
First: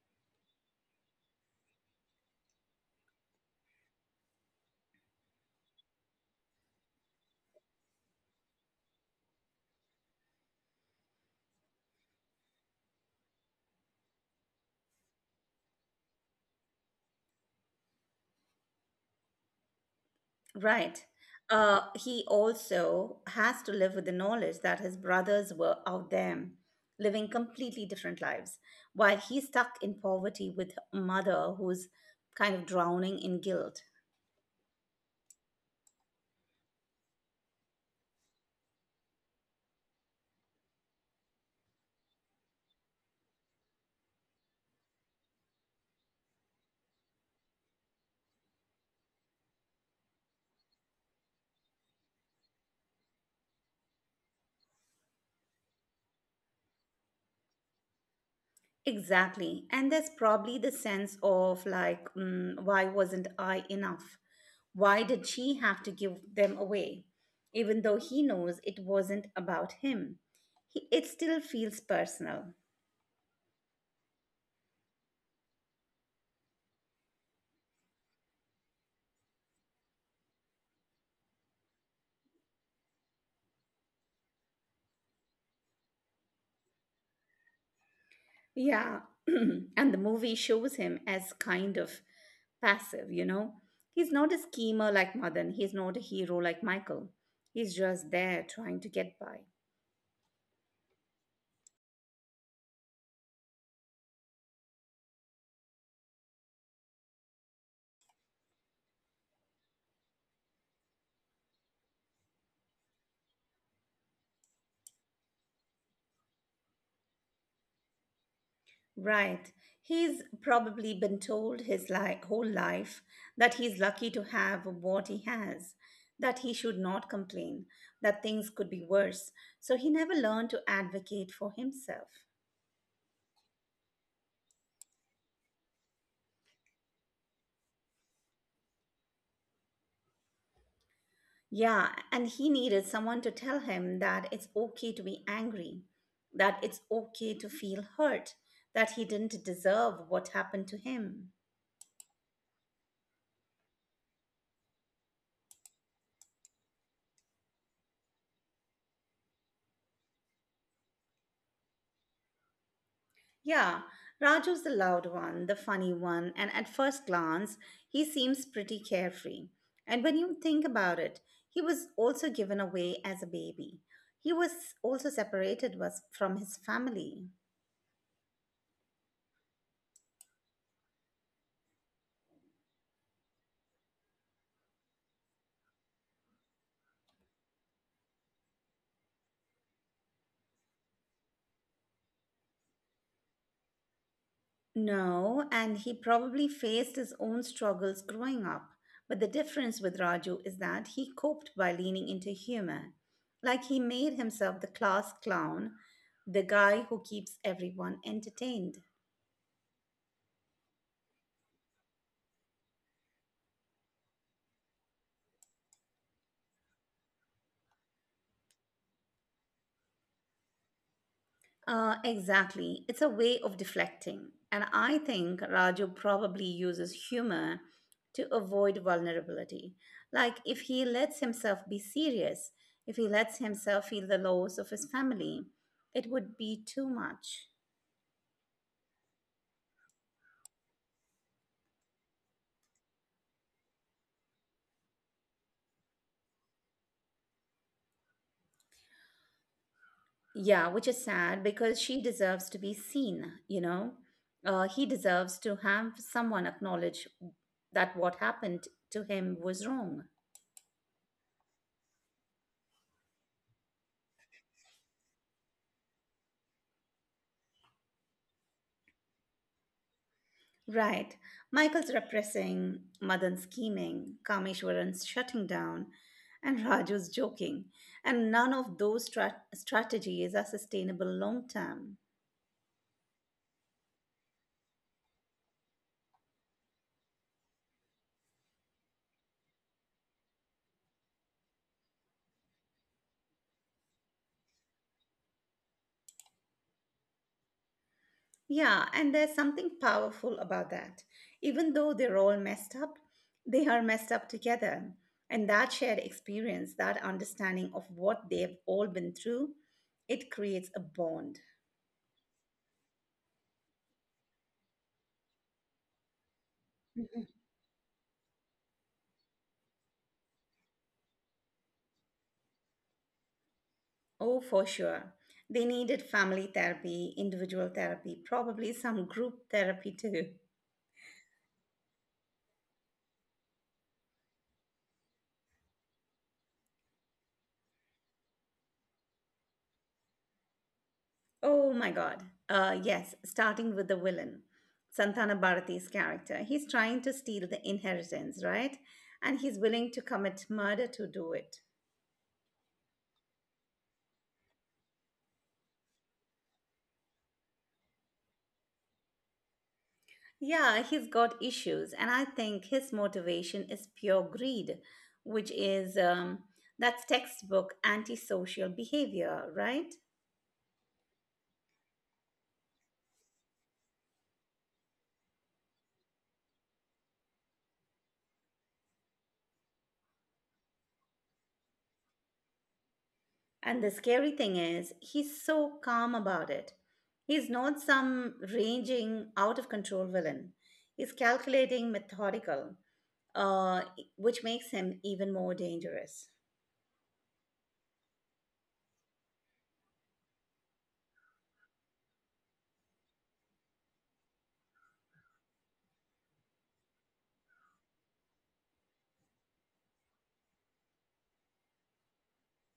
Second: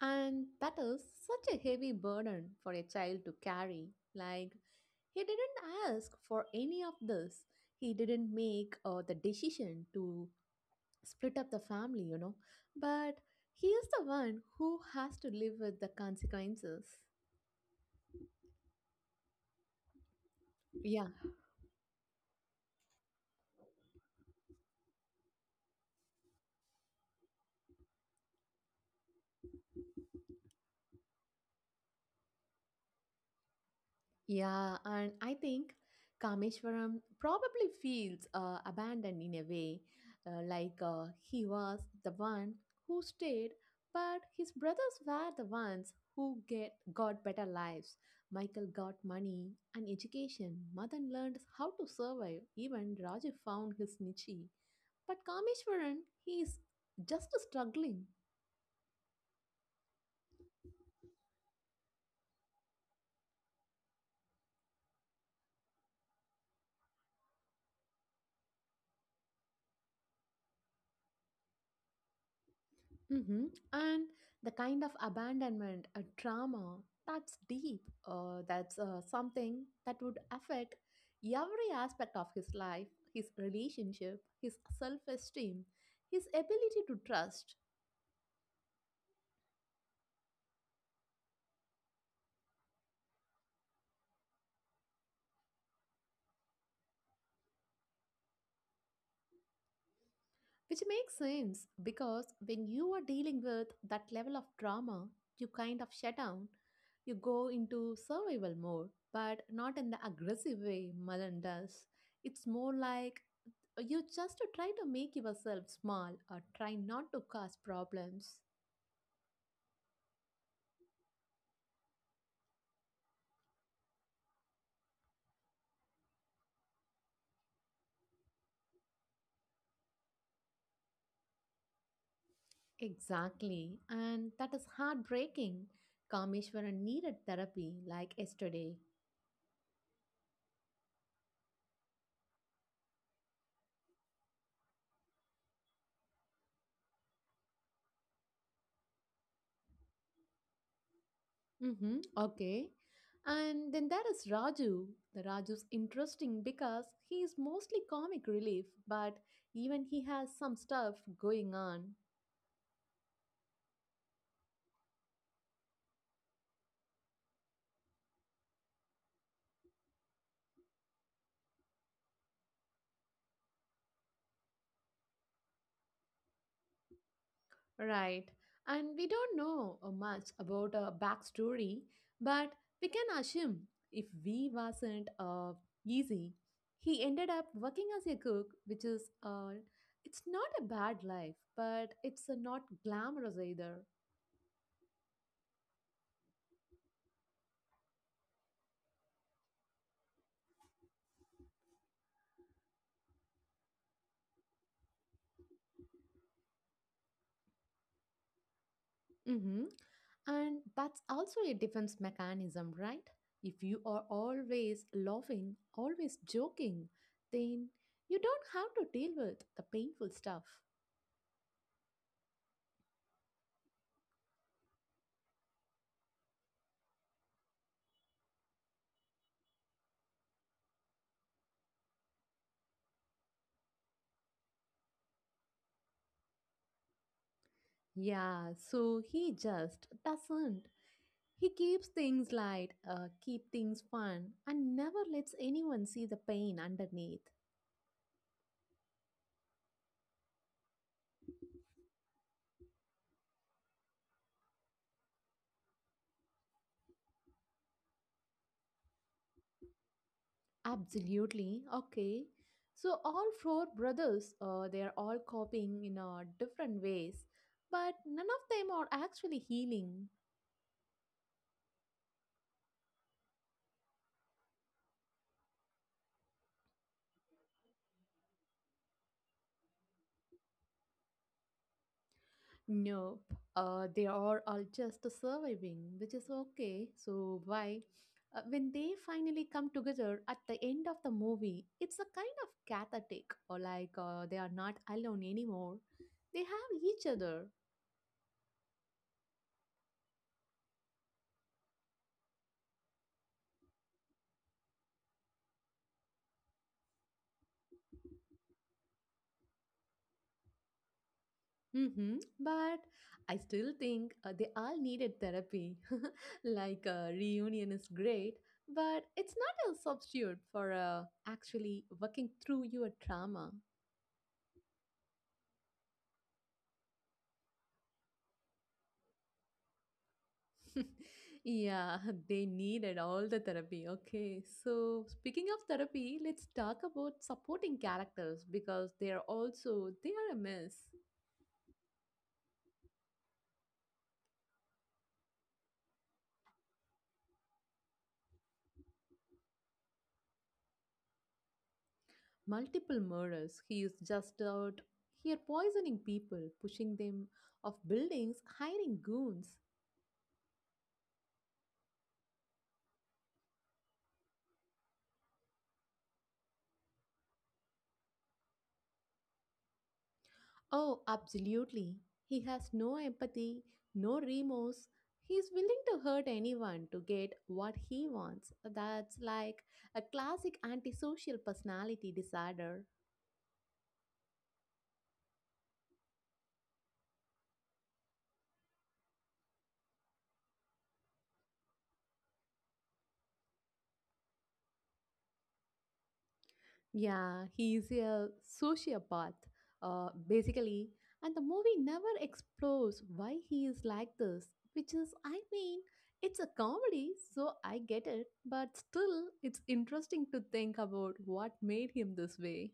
S2: And that is such a heavy burden for a child to carry. Like, he didn't ask for any of this. He didn't make the decision to split up the family. But he is the one who has to live with the consequences.
S1: right?
S2: Yeah.
S1: He also has to live with the knowledge that his brothers were out there living completely different lives, while he's stuck in poverty with a mother who's kind of drowning in guilt.
S2: Yeah, and I think Kameshwaram probably feels abandoned in a way, like he was the one who stayed, but his brothers were the ones who get got better lives. Michael got money and education. Madan learned how to survive. Even Raju found his niche. But Kameshwaran, he is just struggling.
S1: Exactly. And there's probably the sense of like, mm, why wasn't I enough? Why did she have to give them away? Even though he knows it wasn't about him, it still feels personal.
S2: hmm And the kind of abandonment, a trauma, that's deep. That's something that would affect every aspect of his life, his relationship, his self esteem, his ability to trust.
S1: Yeah. And the movie shows him as kind of passive, you know? He's not a schemer like Madan, he's not a hero like Michael. He's just there trying to get by.
S2: Which makes sense because when you are dealing with that level of drama, you kind of shut down. You go into survival mode, but not in the aggressive way Malan does. It's more like you just try to make yourself small or try not to cause problems.
S1: Right. He's probably been told his whole life that he's lucky to have what he has, that he should not complain, that things could be worse. So he never learned to advocate for himself.
S2: Exactly, and that is heartbreaking. Kameshwaran needed therapy like yesterday.
S1: Yeah, and he needed someone to tell him that it's okay to be angry, that it's okay to feel hurt, that he didn't deserve what happened to him.
S2: Mm-hmm. Okay. And then there is Raju. The Raju's interesting because he is mostly comic relief, but even he has some stuff going on.
S1: Yeah, Raju's the loud one, the funny one, and at first glance, he seems pretty carefree. And when you think about it, he was also given away as a baby. He was also separated was from his family.
S2: Right. And we don't know much about a backstory, but we can assume if V wasn't easy, he ended up working as a cook, which is it's not a bad life, but it's not glamorous either.
S1: No, and he probably faced his own struggles growing up. But the difference with Raju is that he coped by leaning into humor. Like he made himself the class clown, the guy who keeps everyone entertained.
S2: Mm-hmm. And that's also a defense mechanism, right? If you are always laughing, always joking, then you don't have to deal with the painful stuff.
S1: Exactly. It's a way of deflecting. And I think Raju probably uses humor to avoid vulnerability. Like if he lets himself be serious, if he lets himself feel the loss of his family, it would be too much.
S2: Yeah, so he just doesn't. He keeps things light, keep things fun, and never lets anyone see the pain underneath.
S1: Yeah, which is sad because she deserves to be seen, He deserves to have someone acknowledge that what happened to him was wrong.
S2: Absolutely. Okay. So all four brothers, they are all coping in different ways, but none of them are actually healing.
S1: Right. Michael's repressing, Madan scheming, Kameshwaran's shutting down, and Raju's joking. And none of those strategies are sustainable long term.
S2: Nope. They are all just surviving, which is okay. So why? When they finally come together at the end of the movie, it's a kind of cathartic, or like they are not alone anymore. They have each other.
S1: Yeah, and there's something powerful about that. Even though they're all messed up, they are messed up together. And that shared experience, that understanding of what they've all been through, it creates a bond.
S2: Mm-hmm. But I still think they all needed therapy. Like a reunion is great, but it's not a substitute for actually working through your trauma.
S1: Oh, for sure. They needed family therapy, individual therapy, probably some group therapy too.
S2: Yeah, they needed all the therapy. Okay, so speaking of therapy, let's talk about supporting characters because they are a mess.
S1: Oh my God. Yes, starting with the villain, Santana Bharati's character. He's trying to steal the inheritance, right? And he's willing to commit murder to do it.
S2: Multiple murders. He is just out here poisoning people, pushing them off buildings, hiring goons.
S1: Yeah, he's got issues, and I think his motivation is pure greed, which is that's textbook antisocial behavior, right?
S2: Oh, absolutely. He has no empathy, no remorse. He's willing to hurt anyone to get what he wants. That's like a classic antisocial personality disorder.
S1: And the scary thing is, he's so calm about it. He's not some raging, out of control villain. He's calculating, methodical, uh, which makes him even more dangerous.
S2: Yeah, he's a sociopath, basically. And the movie never explores why he is like this, which is, I mean, it's a comedy, so I get it, but still, it's interesting to think about what made him this way.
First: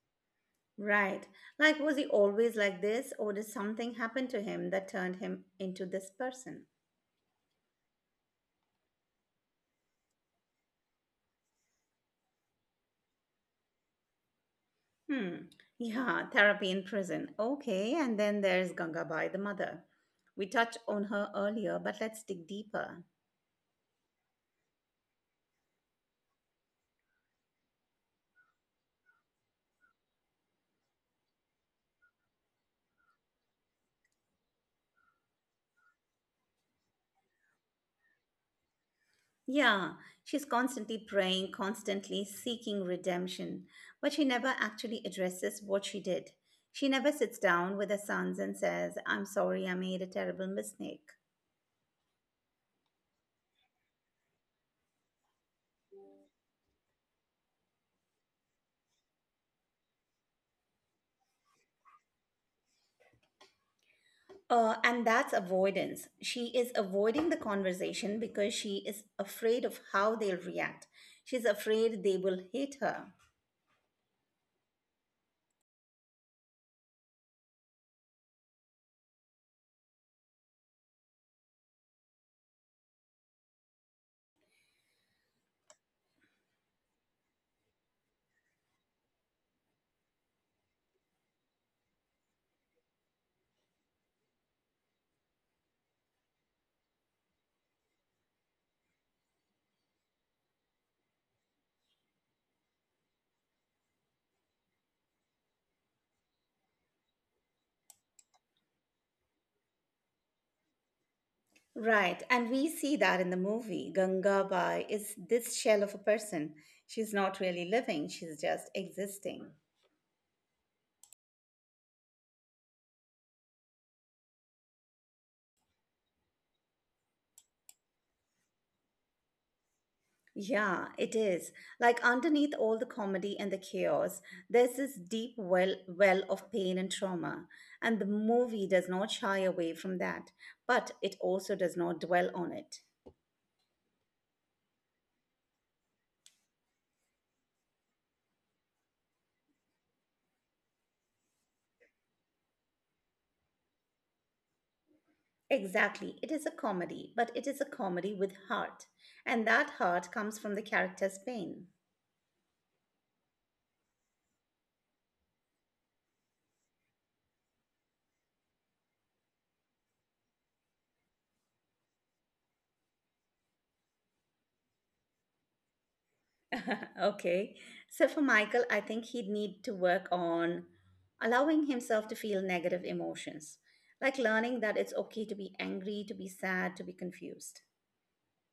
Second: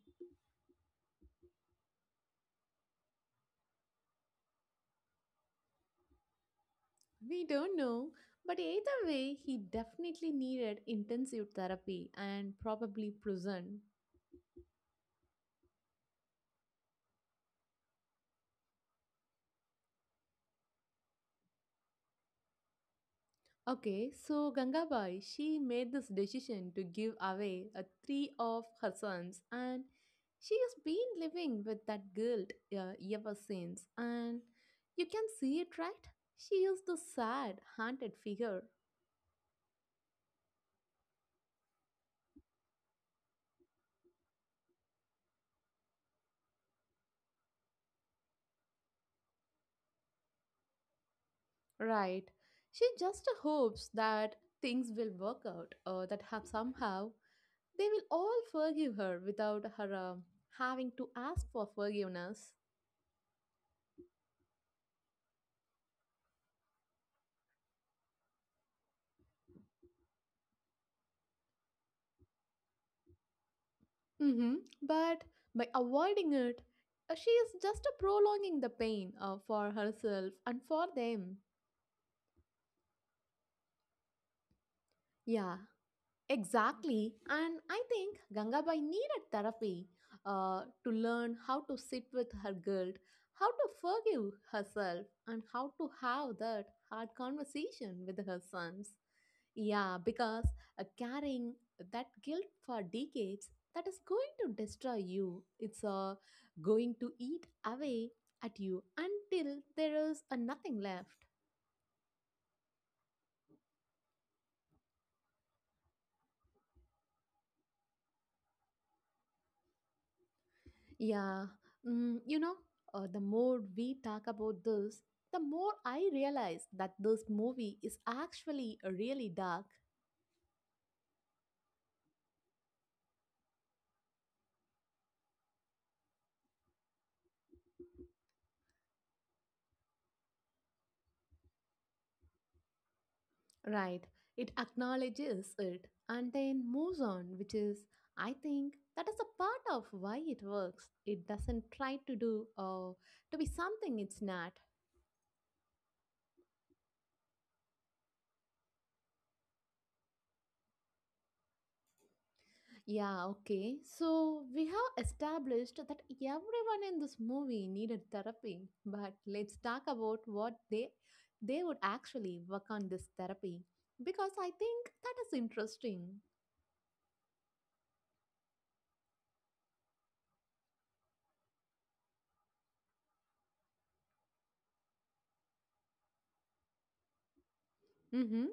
S1: Right. Like, was he always like this, or did something happen to him that turned him into this person?
S2: We don't know, but either way, he definitely needed intensive therapy and probably prison.
S1: Hmm. Yeah, therapy in prison. Okay, and then there's Gangabai, the mother. We touched on her earlier, but let's dig deeper.
S2: Okay, so Gangabai, she made this decision to give away three of her sons, and she has been living with that guilt ever since. And you can see it, right? She is the sad, haunted figure,
S1: Yeah, she's constantly praying, constantly seeking redemption, but she never actually addresses what she did. She never sits down with her sons and says, I'm sorry, I made a terrible mistake.
S2: right? She just hopes that things will work out, or that have somehow they will all forgive her without her having to ask for forgiveness.
S1: And that's avoidance. She is avoiding the conversation because she is afraid of how they'll react. She's afraid they will hate her.
S2: hmm But by avoiding it, she is just prolonging the pain for herself and for them. Yeah, exactly. And I think Gangabai needed therapy to learn how to sit with her guilt, how to forgive herself, and how to have that hard conversation with her sons. Yeah, because carrying that guilt for decades, that is going to destroy you. It's going to eat away at you until there is nothing left.
S1: Right, and we see that in the movie. Gangabai is this shell of a person. She's not really living, she's just existing.
S2: Yeah, mm, you know, the more we talk about this, the more I realize that this movie is actually really dark.
S1: Yeah, it is. Like underneath all the comedy and the chaos, there's this deep well of pain and trauma, and the movie does not shy away from that, but it also does not dwell on it.
S2: Right, it acknowledges it and then moves on, which is, I think, that is a part of why it works. It doesn't try to do to be something it's not.
S1: Exactly. It is a comedy, but it is a comedy with heart, and that heart comes from the character's pain.
S2: Yeah, okay. So we have established that everyone in this movie needed therapy, but let's talk about what they would actually work on this therapy because I think that is interesting.
S1: Okay. So for Michael, I think he'd need to work on allowing himself to feel negative emotions, like learning that it's okay to be angry, to be sad, to be confused.
S2: Mm-hmm.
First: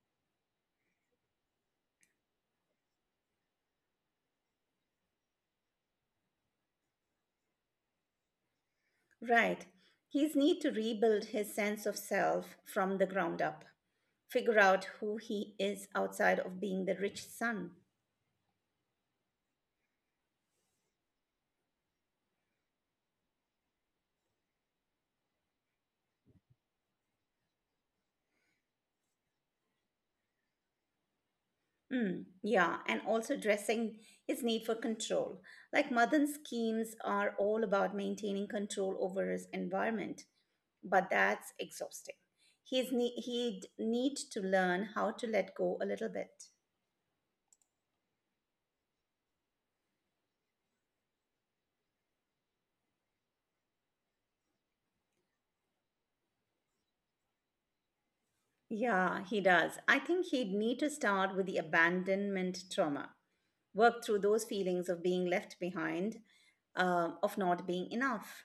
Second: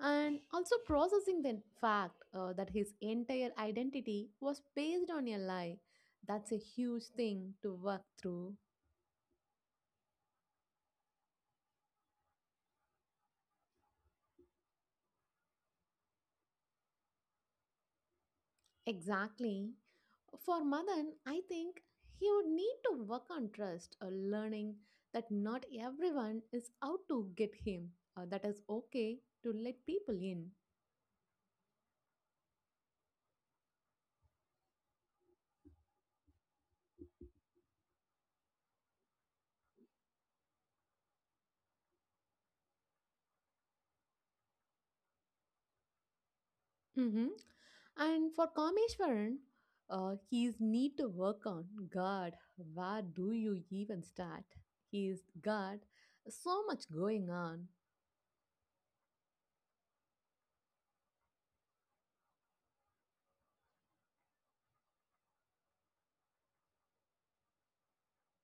S2: And also processing the fact that his entire identity was based on a lie. That's a huge thing to work through.
S1: Right. He's need to rebuild his sense of self from the ground up, figure out who he is outside of being the rich son.
S2: Exactly. For Madan, I think he would need to work on trust or learning that not everyone is out to get him, or that is okay to let people in.
S1: Mm, yeah, and also addressing his need for control. Like modern schemes are all about maintaining control over his environment but that's exhausting. He'd need to learn how to let go a little bit.
S2: Hmm And for Kameshwaran, he's need to work on God. Where do you even start? He's God. So much going on,
S1: Yeah, he does. I think he'd need to start with the abandonment trauma, work through those feelings of being left behind, of not being enough.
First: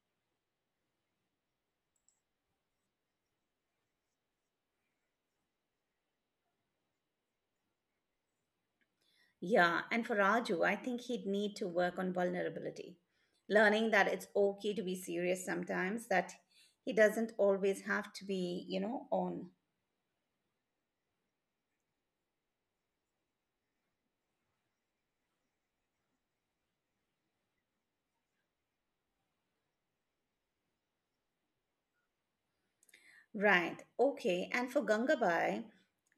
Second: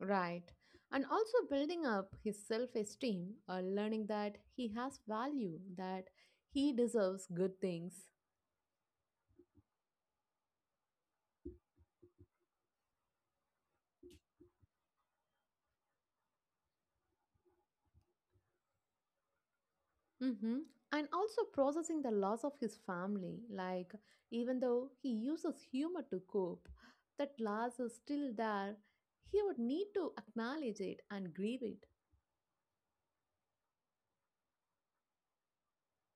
S2: right? And also building up his self-esteem, or learning that he has value, that he deserves good things.
S1: Yeah, and for Raju, I think he'd need to work on vulnerability, learning that it's okay to be serious sometimes, that he doesn't always have to be, on.
S2: Mm-hmm. And also processing the loss of his family, like even though he uses humor to cope, that loss is still there. He would need to acknowledge it and grieve it.
S1: Right. Okay. And for Gangabai,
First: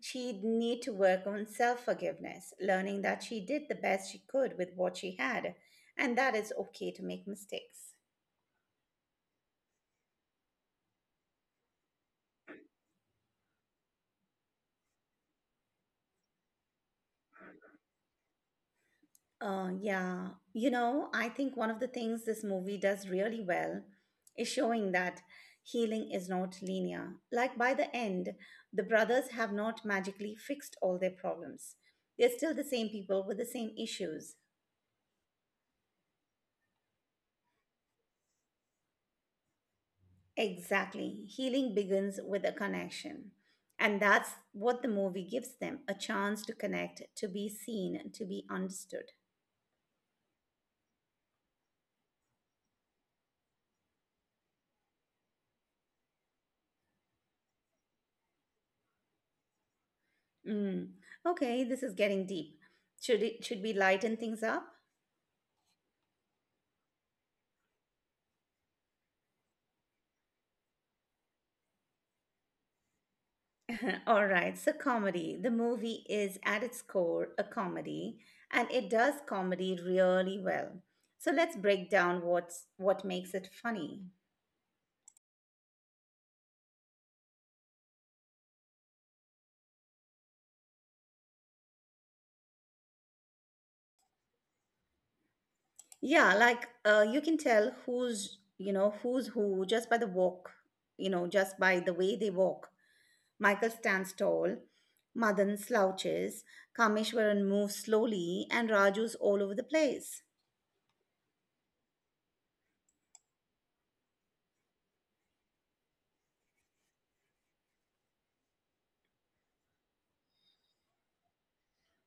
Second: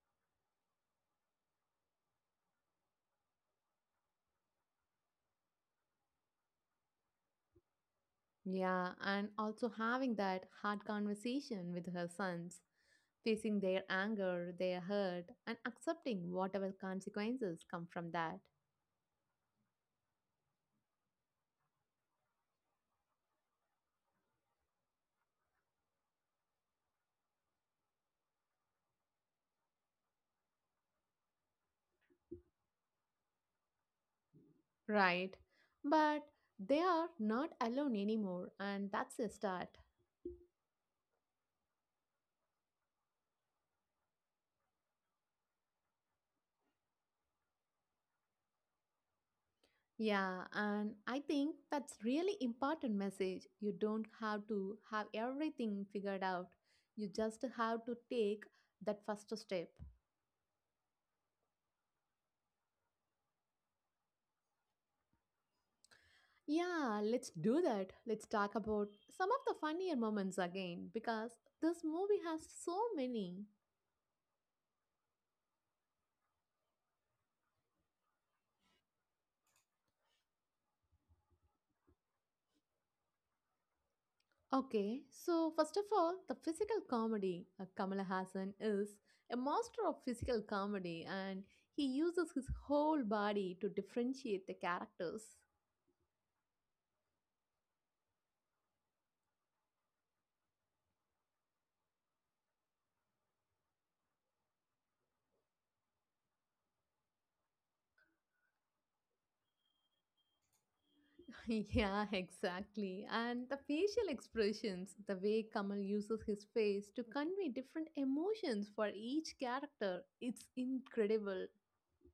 S1: she'd need to work on self forgiveness, learning that she did the best she could with what she had, and that it's okay to make mistakes.
S2: Yeah, and also having that hard conversation with her sons, facing their anger, their hurt, and accepting whatever consequences come from that.
S1: Yeah. You know, I think one of the things this movie does really well is showing that healing is not linear. Like by the end, the brothers have not magically fixed all their problems. They're still the same people with the same issues.
S2: Right. But they are not alone anymore, and that's a start.
S1: Exactly. Healing begins with a connection. And that's what the movie gives them a chance to connect, to be seen, to be understood.
S2: Yeah, and I think that's really important message. You don't have to have everything figured out. You just have to take that first step.
S1: Mm. Okay, this is getting deep. Should we lighten things up?
S2: Yeah, let's do that. Let's talk about some of the funnier moments again because this movie has so many.
S1: All right, so comedy. The movie is at its core a comedy, and it does comedy really well. So let's break down what makes it funny.
S2: Okay, so first of all, the physical comedy. Kamala Hassan is a master of physical comedy and he uses his whole body to differentiate the characters.
S1: Yeah, like you can tell who's who just by the walk, just by the way they walk. Michael stands tall, Madan slouches, Kameshwaran moves slowly, and Raju's all over the place.
S2: Yeah, exactly. And the facial expressions, the way Kamal uses his face to convey different emotions for each character, it's incredible.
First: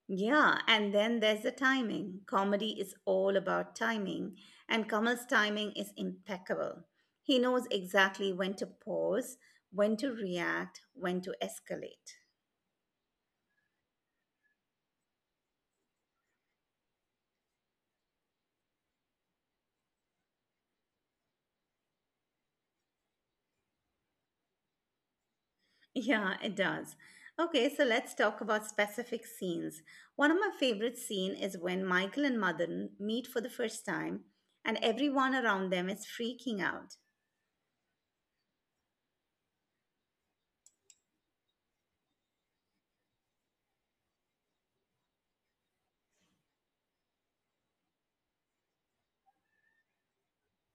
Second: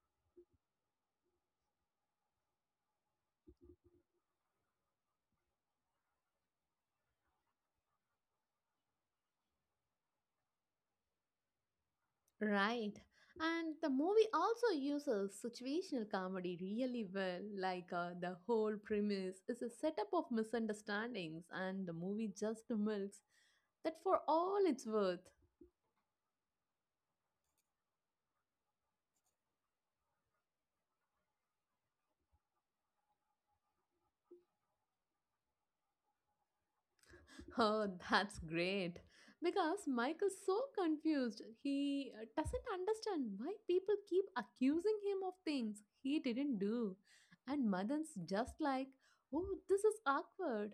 S1: Yeah, and then there's the timing. Comedy is all about timing, and Kamal's timing is impeccable. He knows exactly when to pause, when to react, when to escalate.
S2: Right. And the movie also uses situational comedy really well. Like the whole premise is a setup of misunderstandings, and the movie just milks that for all it's worth.
S1: Yeah, it does. Okay, so let's talk about specific scenes. One of my favorite scene is when Michael and Madan meet for the first time and everyone around them is freaking out.
S2: Oh, that's great. Because Michael's so confused. He doesn't understand why people keep accusing him of things he didn't do. And Madan's just like, oh, this is awkward.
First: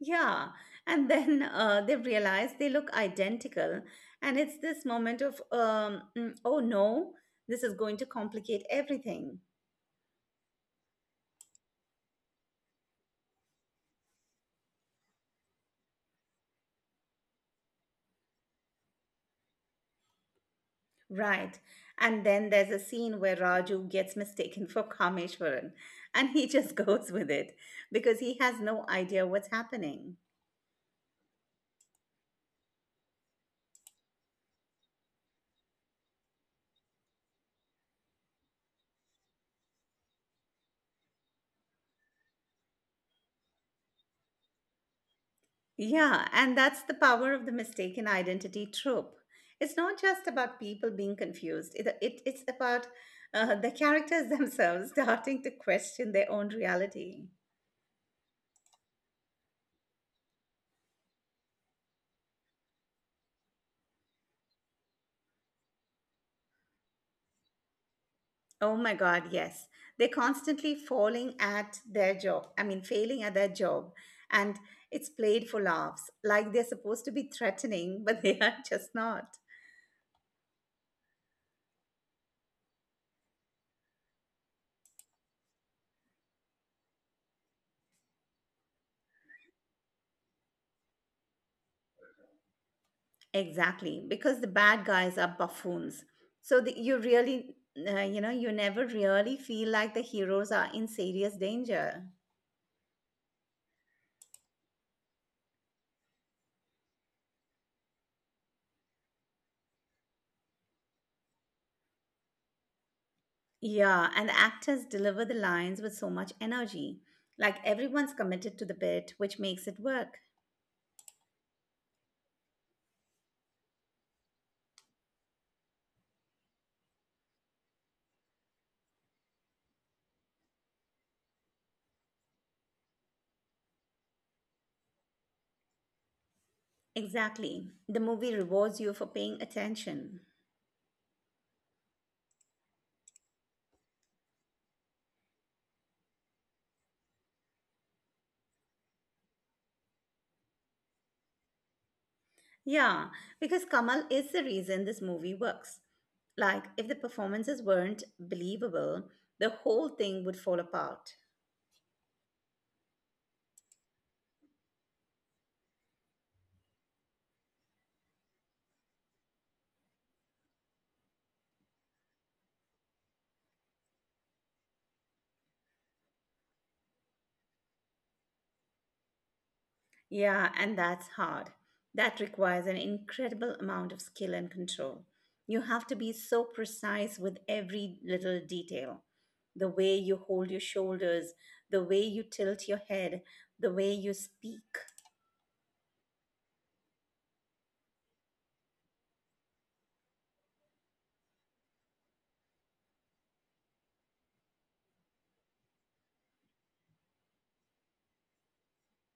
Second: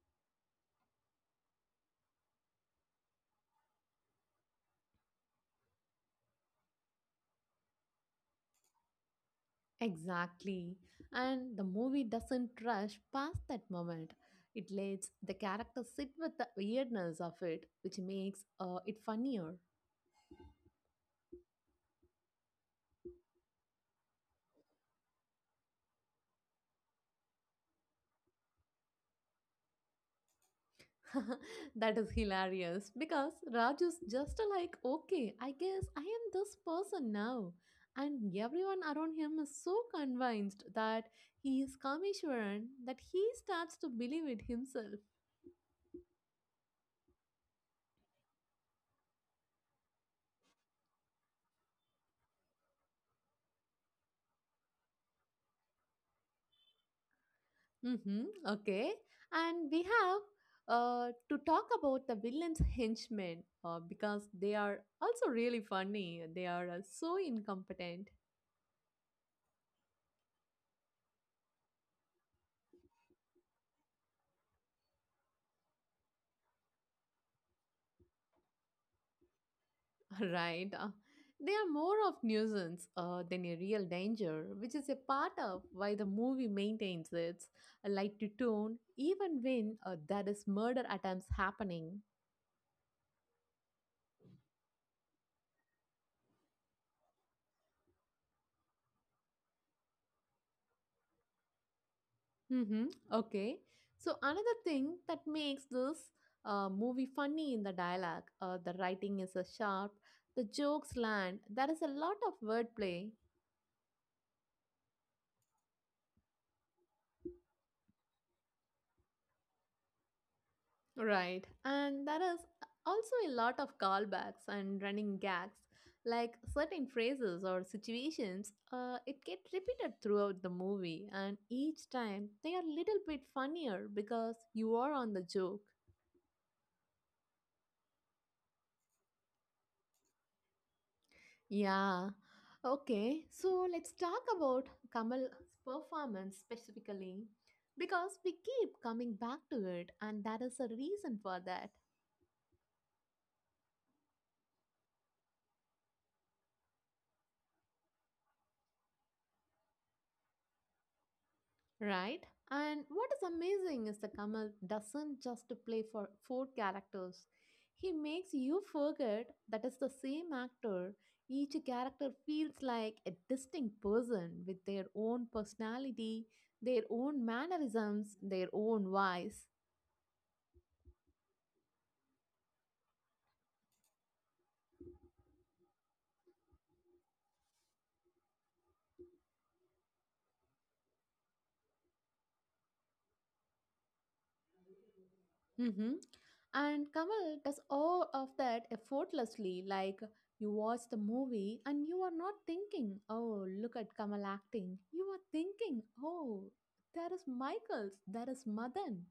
S1: Yeah, and then they realize they look identical, and it's this moment of oh no, this is going to complicate everything.
S2: Exactly. And the movie doesn't rush past that moment. It lets the character sit with the weirdness of it, which makes it funnier.
S1: Right. And then there's a scene where Raju gets mistaken for Kameshwaran and he just goes with it because he has no idea what's happening.
S2: that is hilarious because Raju's just like, okay, I guess I am this person now. And everyone around him is so convinced that he is Kameshwaran that he starts to believe it himself.
S1: Yeah, and that's the power of the mistaken identity trope. It's not just about people being confused, it's about the characters themselves starting to question their own reality.
S2: Hmm okay. And we have to talk about the villain's henchmen because they are also really funny. They are so incompetent.
S1: Oh my God, yes. They're constantly falling at their job, I mean, failing at their job. And it's played for laughs, like they're supposed to be threatening, but they are just not.
S2: Right? They are more of nuisance than a real danger, which is a part of why the movie maintains its light to tone even when there is murder attempts happening.
S1: Exactly, because the bad guys are buffoons. So the, you really, you know, you never really feel like the heroes are in serious danger.
S2: Hmm Okay. So another thing that makes this movie funny in the dialogue, the writing is sharp, the jokes land. There is a lot of wordplay.
S1: Yeah, and the actors deliver the lines with so much energy. Like everyone's committed to the bit, which makes it work.
S2: Right. And there is also a lot of callbacks and running gags, like certain phrases or situations. It get repeated throughout the movie, and each time they are a little bit funnier because you are on the joke.
S1: Exactly. The movie rewards you for paying attention.
S2: Yeah. Okay. So let's talk about Kamal's performance specifically because we keep coming back to it, and that is a reason for that.
S1: Yeah, because Kamal is the reason this movie works. Like, if the performances weren't believable, the whole thing would fall apart.
S2: Right? And what is amazing is that Kamal doesn't just play for four characters. He makes you forget that it's the same actor. Each character feels like a distinct person with their own personality, their own mannerisms, their own voice.
S1: Yeah, and that's hard. That requires an incredible amount of skill and control. You have to be so precise with every little detail. The way you hold your shoulders, the way you tilt your head, the way you speak.
S2: Mm-hmm. And Kamal does all of that effortlessly. Like you watch the movie and you are not thinking, oh, look at Kamal acting. You are thinking, oh, there is Michaels, there is Madan.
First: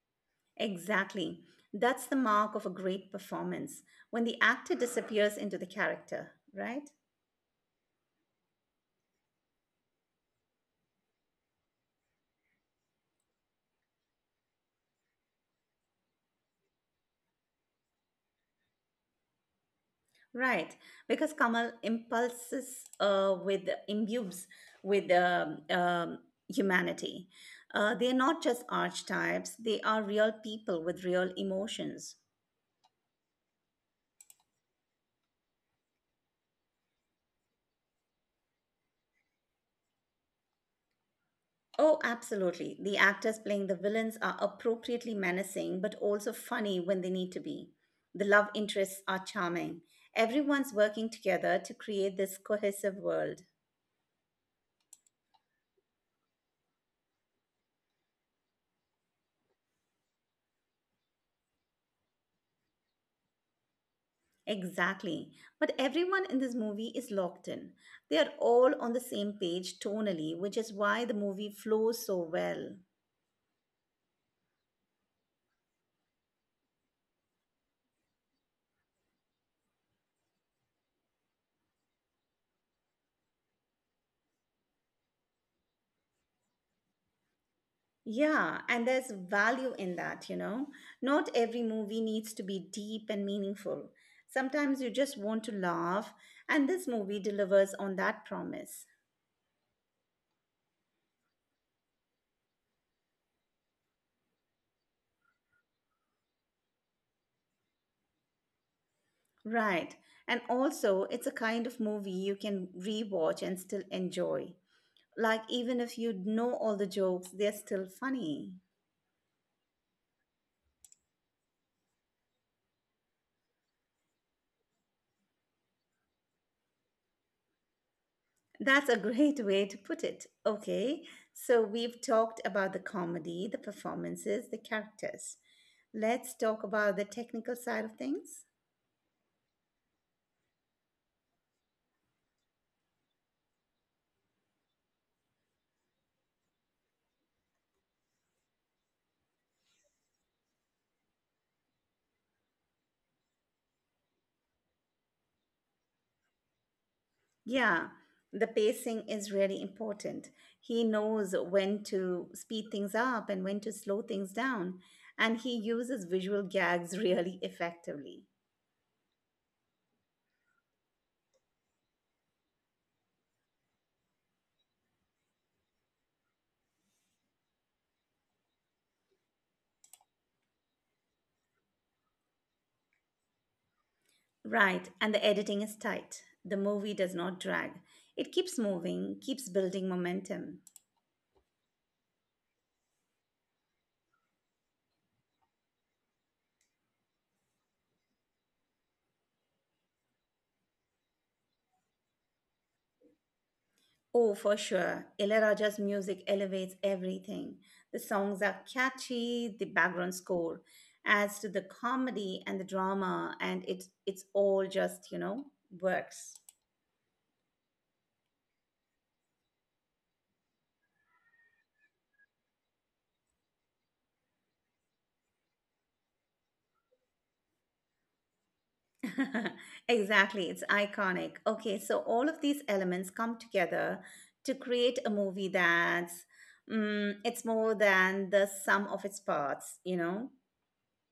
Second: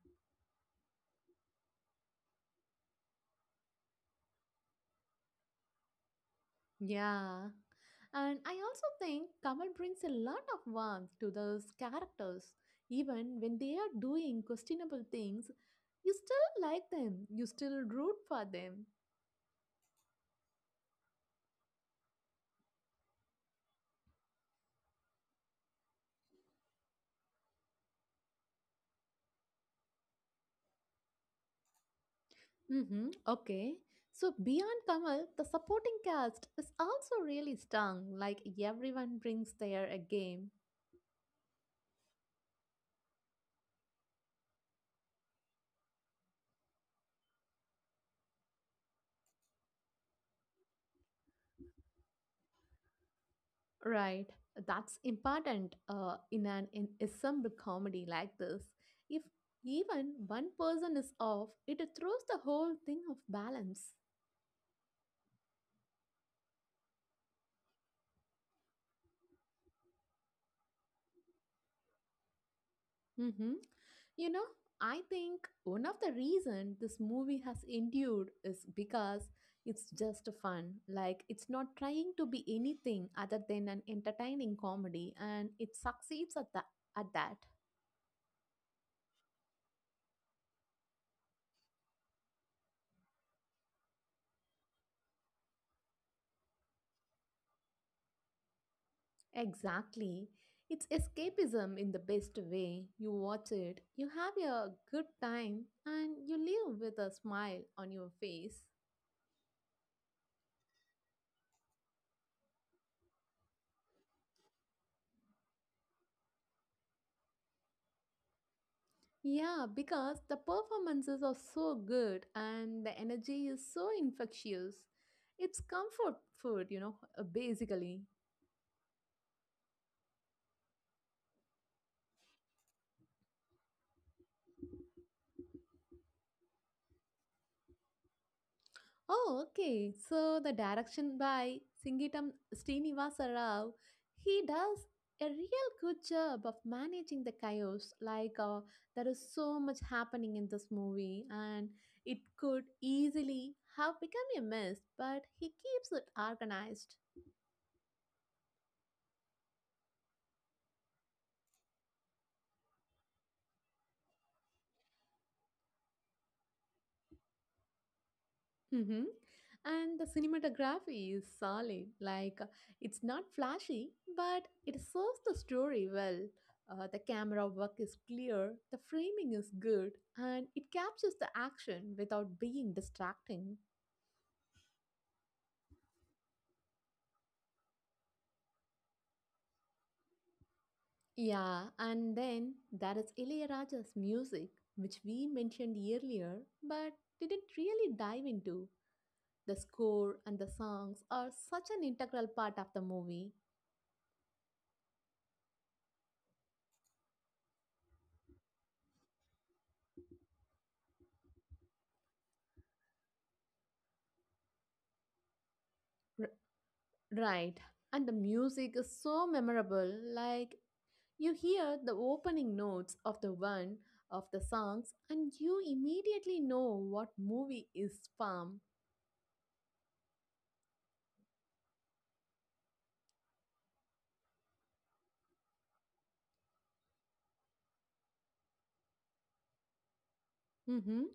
S1: Exactly. That's the mark of a great performance when the actor disappears into the character, right?
S2: Yeah. And I also think Kamal brings a lot of warmth to those characters. Even when they are doing questionable things, you still like them, you still root for them.
S1: Right, because Kamal impulses with imbues with humanity. They are not just archetypes; they are real people with real emotions.
S2: Mm-hmm. Okay. So beyond Kamal, the supporting cast is also really strong. Like everyone brings their a game,
S1: Oh, absolutely. The actors playing the villains are appropriately menacing, but also funny when they need to be. The love interests are charming. Everyone's working together to create this cohesive world.
S2: right? That's important in an in ensemble comedy like this. If even one person is off, it throws the whole thing off balance.
S1: Exactly. But everyone in this movie is locked in. They are all on the same page tonally, which is why the movie flows so well.
S2: Mm-hmm. You know, I think one of the reason this movie has endured is because it's just fun. Like, it's not trying to be anything other than an entertaining comedy, and it succeeds at that. At that.
S1: Yeah, and there's value in that, you know. Not every movie needs to be deep and meaningful. Sometimes you just want to laugh, and this movie delivers on that promise.
S2: Exactly. It's escapism in the best way. You watch it, you have a good time, and you leave with a smile on your face.
S1: Right. And also, it's a kind of movie you can rewatch and still enjoy. Like, even if you know all the jokes, they're still funny.
S2: Yeah, because the performances are so good and the energy is so infectious. It's comfort food, you know, basically.
S1: That's a great way to put it. Okay, so we've talked about the comedy, the performances, the characters. Let's talk about the technical side of things.
S2: Oh, okay. So the direction by Singitam Srinivasa Rao, he does a real good job of managing the chaos. Like there is so much happening in this movie, and it could easily have become a mess, but he keeps it organized.
S1: Yeah, the pacing is really important. He knows when to speed things up and when to slow things down, and he uses visual gags really effectively.
S2: Hmm And the cinematography is solid. Like, it's not flashy, but it serves the story well. The camera work is clear, the framing is good, and it captures the action without being distracting.
S1: Right, and the editing is tight. The movie does not drag, it keeps moving, keeps building momentum.
S2: Yeah, and then there is Ilayaraja's music, which we mentioned earlier, but didn't really dive into. The score and the songs are such an integral part of the movie.
S1: Oh, for sure. Ilaiyaraaja's music elevates everything. The songs are catchy, the background score adds to the comedy and the drama, and it's all just, you know, works.
S2: Right, and the music is so memorable. Like you hear the opening notes of the one of the songs, and you immediately know what movie is from.
S1: Exactly, it's iconic. Okay, so all of these elements come together to create a movie that's it's more than the sum of its parts, you know?
S2: Mhm.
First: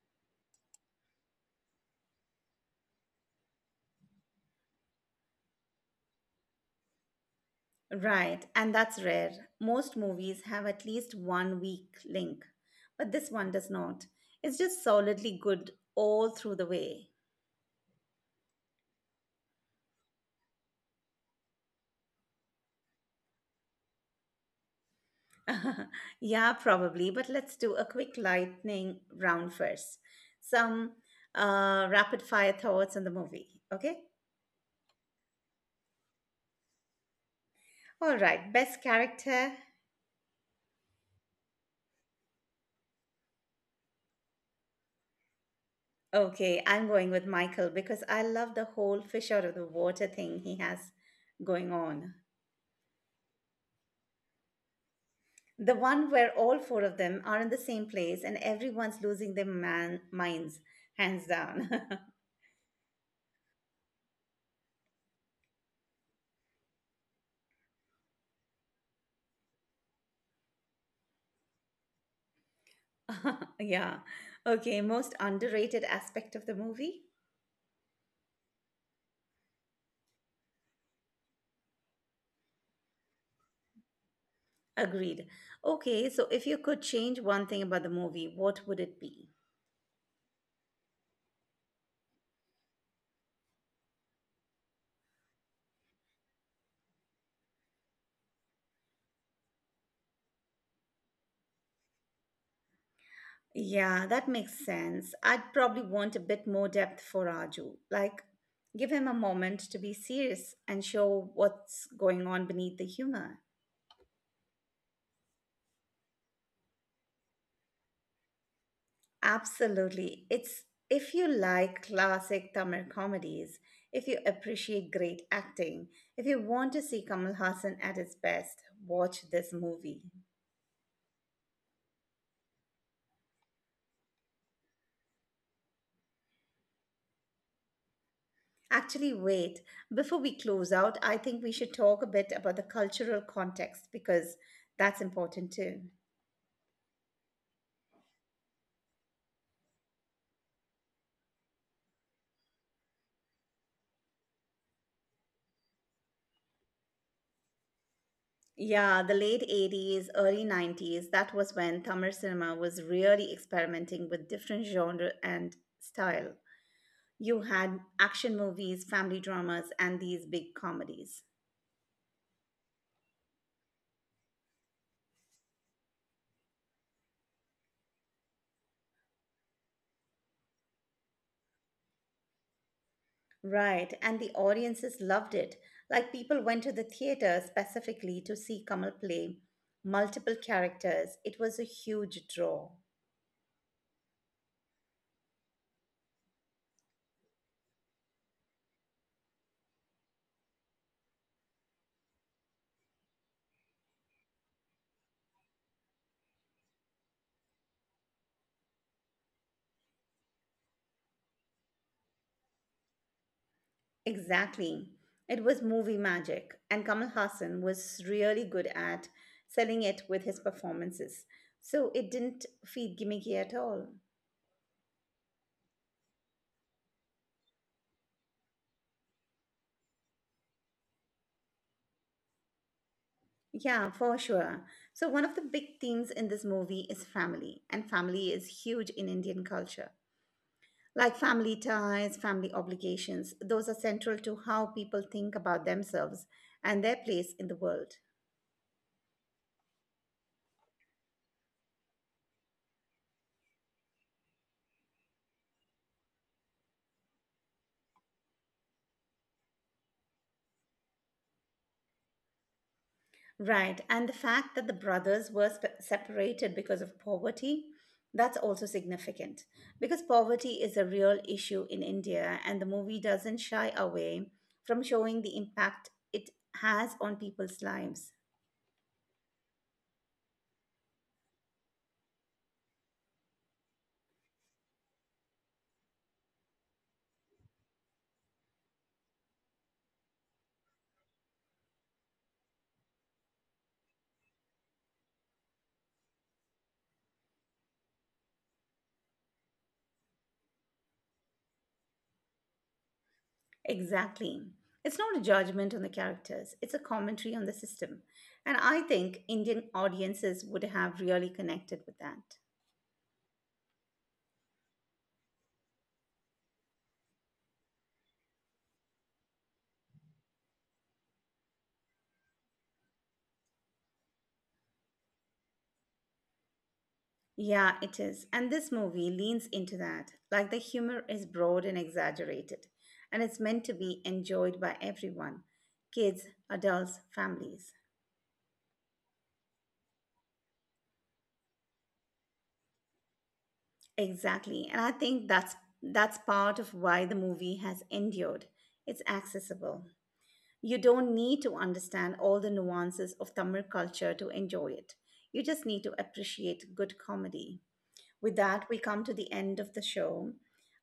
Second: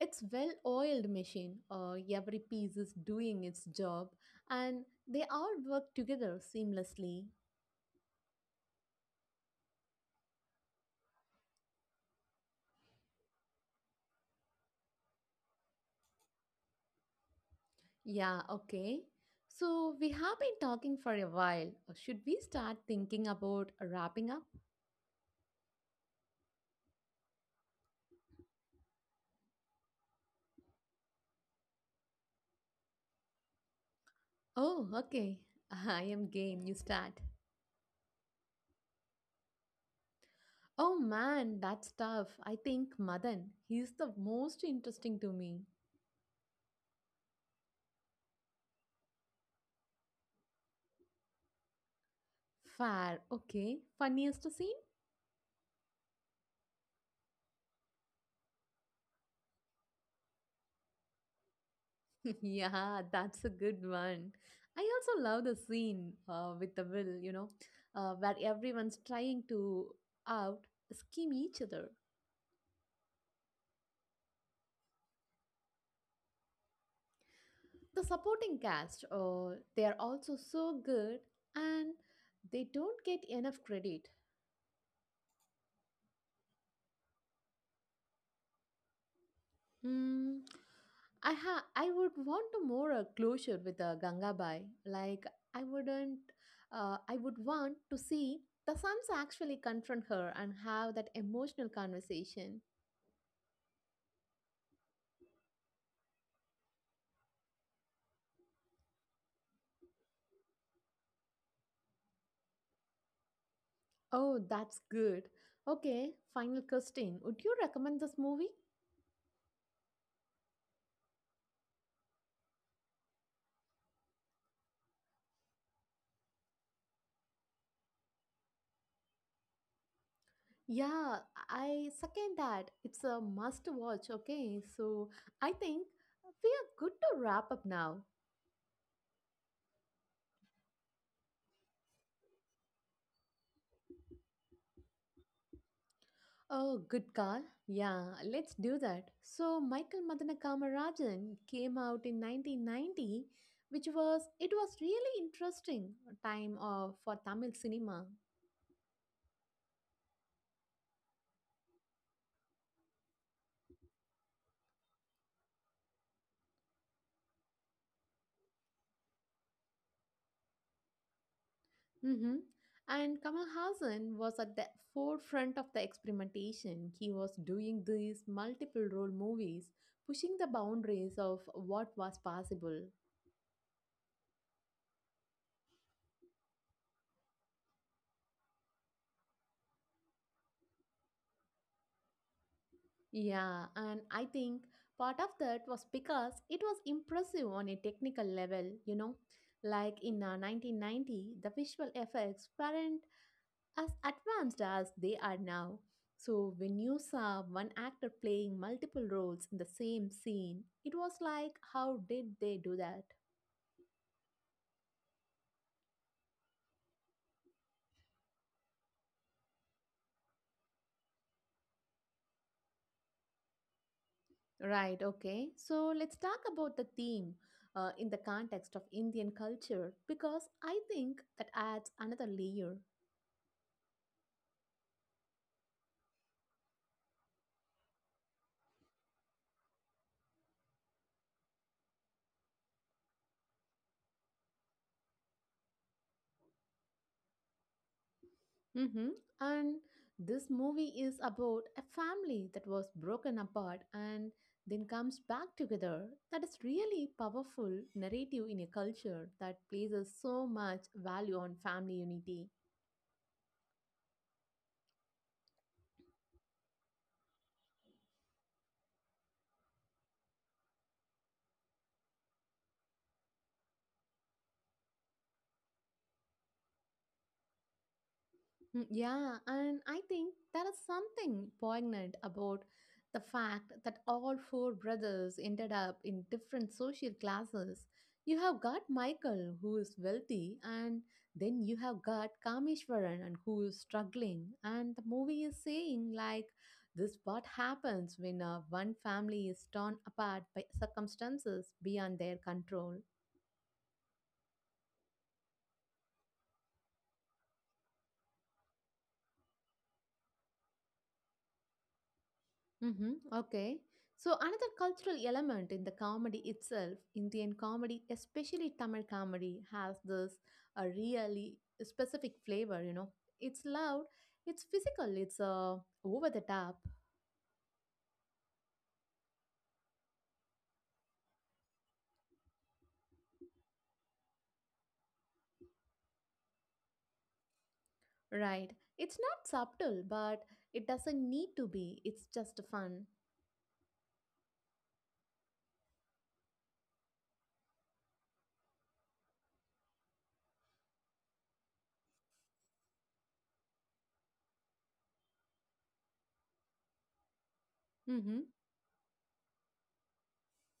S2: It's well-oiled machine. Every piece is doing its job, and they all work together seamlessly.
S1: Right, and that's rare. Most movies have at least one weak link, but this one does not. It's just solidly good all through the way.
S2: Yeah. Okay. So we have been talking for a while. Should we start thinking about wrapping up?
S1: Yeah, probably, but let's do a quick lightning round first. Some rapid fire thoughts on the movie, okay?
S2: Oh, okay. I am game. You start.
S1: All right, best character.
S2: Oh man, that's tough. I think Madan, he's the most interesting to me.
S1: Okay, I'm going with Michael because I love the whole fish out of the water thing he has going on.
S2: Fair, okay. Funniest scene?
S1: The one where all four of them are in the same place and everyone's losing their man minds, hands down.
S2: Yeah, that's a good one. I also love the scene with the will, you know, where everyone's trying to out scheme each other.
S1: Yeah. Okay, most underrated aspect of the movie?
S2: The supporting cast, they are also so good and they don't get enough credit.
S1: Agreed. Okay, so if you could change one thing about the movie, what would it be?
S2: Mm, I would want to more a closure with a Gangabai. Like I wouldn't I would want to see the sons actually confront her and have that emotional conversation.
S1: Yeah, that makes sense. I'd probably want a bit more depth for Raju. Like, give him a moment to be serious and show what's going on beneath the humor.
S2: Oh, that's good. Okay, final Christine, would you recommend this movie?
S1: Absolutely. It's if you like classic Tamil comedies, if you appreciate great acting, if you want to see Kamal Hassan at his best, watch this movie.
S2: Yeah, I second that. It's a must watch, okay? So I think we are good to wrap up now.
S1: Actually, wait, before we close out, I think we should talk a bit about the cultural context because that's important too.
S2: Oh, good call. Yeah, let's do that. So, Michael Madanakamararajan came out in 1990, which was it was really interesting time of, for Tamil cinema.
S1: Yeah, the late 80s, early 90s, that was when Tamil cinema was really experimenting with different genre and style. You had action movies, family dramas, and these big comedies.
S2: Hmm And Kamal Hassan was at the forefront of the experimentation. He was doing these multiple role movies, pushing the boundaries of what was possible.
S1: Right, and the audiences loved it. Like people went to the theater specifically to see Kamal play multiple characters. It was a huge draw.
S2: Yeah, and I think part of that was because it was impressive on a technical level, you know. Like in 1990, the visual effects weren't as advanced as they are now. So when you saw one actor playing multiple roles in the same scene, it was like, how did they do that?
S1: Exactly. It was movie magic, and Kamal Hassan was really good at selling it with his performances. So it didn't feel gimmicky at all.
S2: Right, okay. So let's talk about the theme in the context of Indian culture because I think that adds another layer.
S1: Yeah, for sure. So, one of the big themes in this movie is family, and family is huge in Indian culture. Like family ties, family obligations, those are central to how people think about themselves and their place in the world.
S2: Mm-hmm. And this movie is about a family that was broken apart and then comes back together. That is really powerful narrative in a culture that places so much value on family unity.
S1: Right, and the fact that the brothers were separated because of poverty, that's also significant because poverty is a real issue in India, and the movie doesn't shy away from showing the impact it has on people's lives.
S2: Mm, yeah, and I think there is something poignant about the fact that all four brothers ended up in different social classes. You have got Michael, who is wealthy, and then you have got Kameshwaran, and who is struggling. And the movie is saying, like, this what happens when one family is torn apart by circumstances beyond their control.
S1: Exactly. It's not a judgment on the characters, it's a commentary on the system. And I think Indian audiences would have really connected with that.
S2: Mm-hmm. Okay. So another cultural element in the comedy itself, Indian comedy, especially Tamil comedy, has this a really specific flavor. You know, it's loud, it's physical, it's over the top,
S1: Yeah, it is. And this movie leans into that. Like the humor is broad and exaggerated, and it's meant to be enjoyed by everyone: kids, adults, families.
S2: right? It's not subtle, but it doesn't need to be. It's just fun.
S1: Exactly. And I think that's part of why the movie has endured. It's accessible. You don't need to understand all the nuances of Tamil culture to enjoy it. You just need to appreciate good comedy. With
S2: Mm-hmm.
S1: that, we come to the end of the show.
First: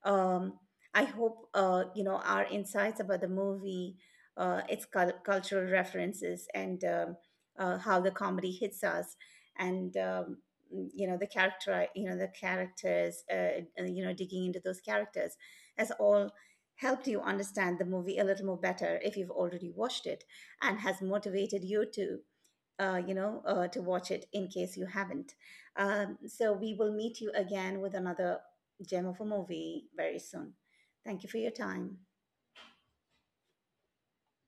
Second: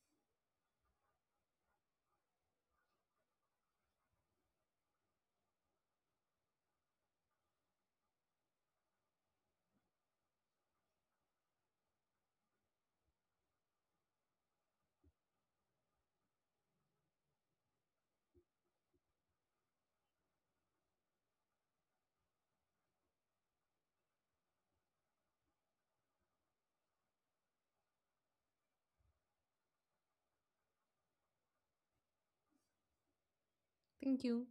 S1: Um, I hope you know our insights about the movie, its cultural references, and how the comedy hits us, and you know the characters, you know, digging into those characters, has all helped you understand the movie a little more better if you've already watched it, and has motivated you to to watch it in case you haven't. So we will meet you again with another gem of a movie very soon. Thank you for your time.
S2: Thank you.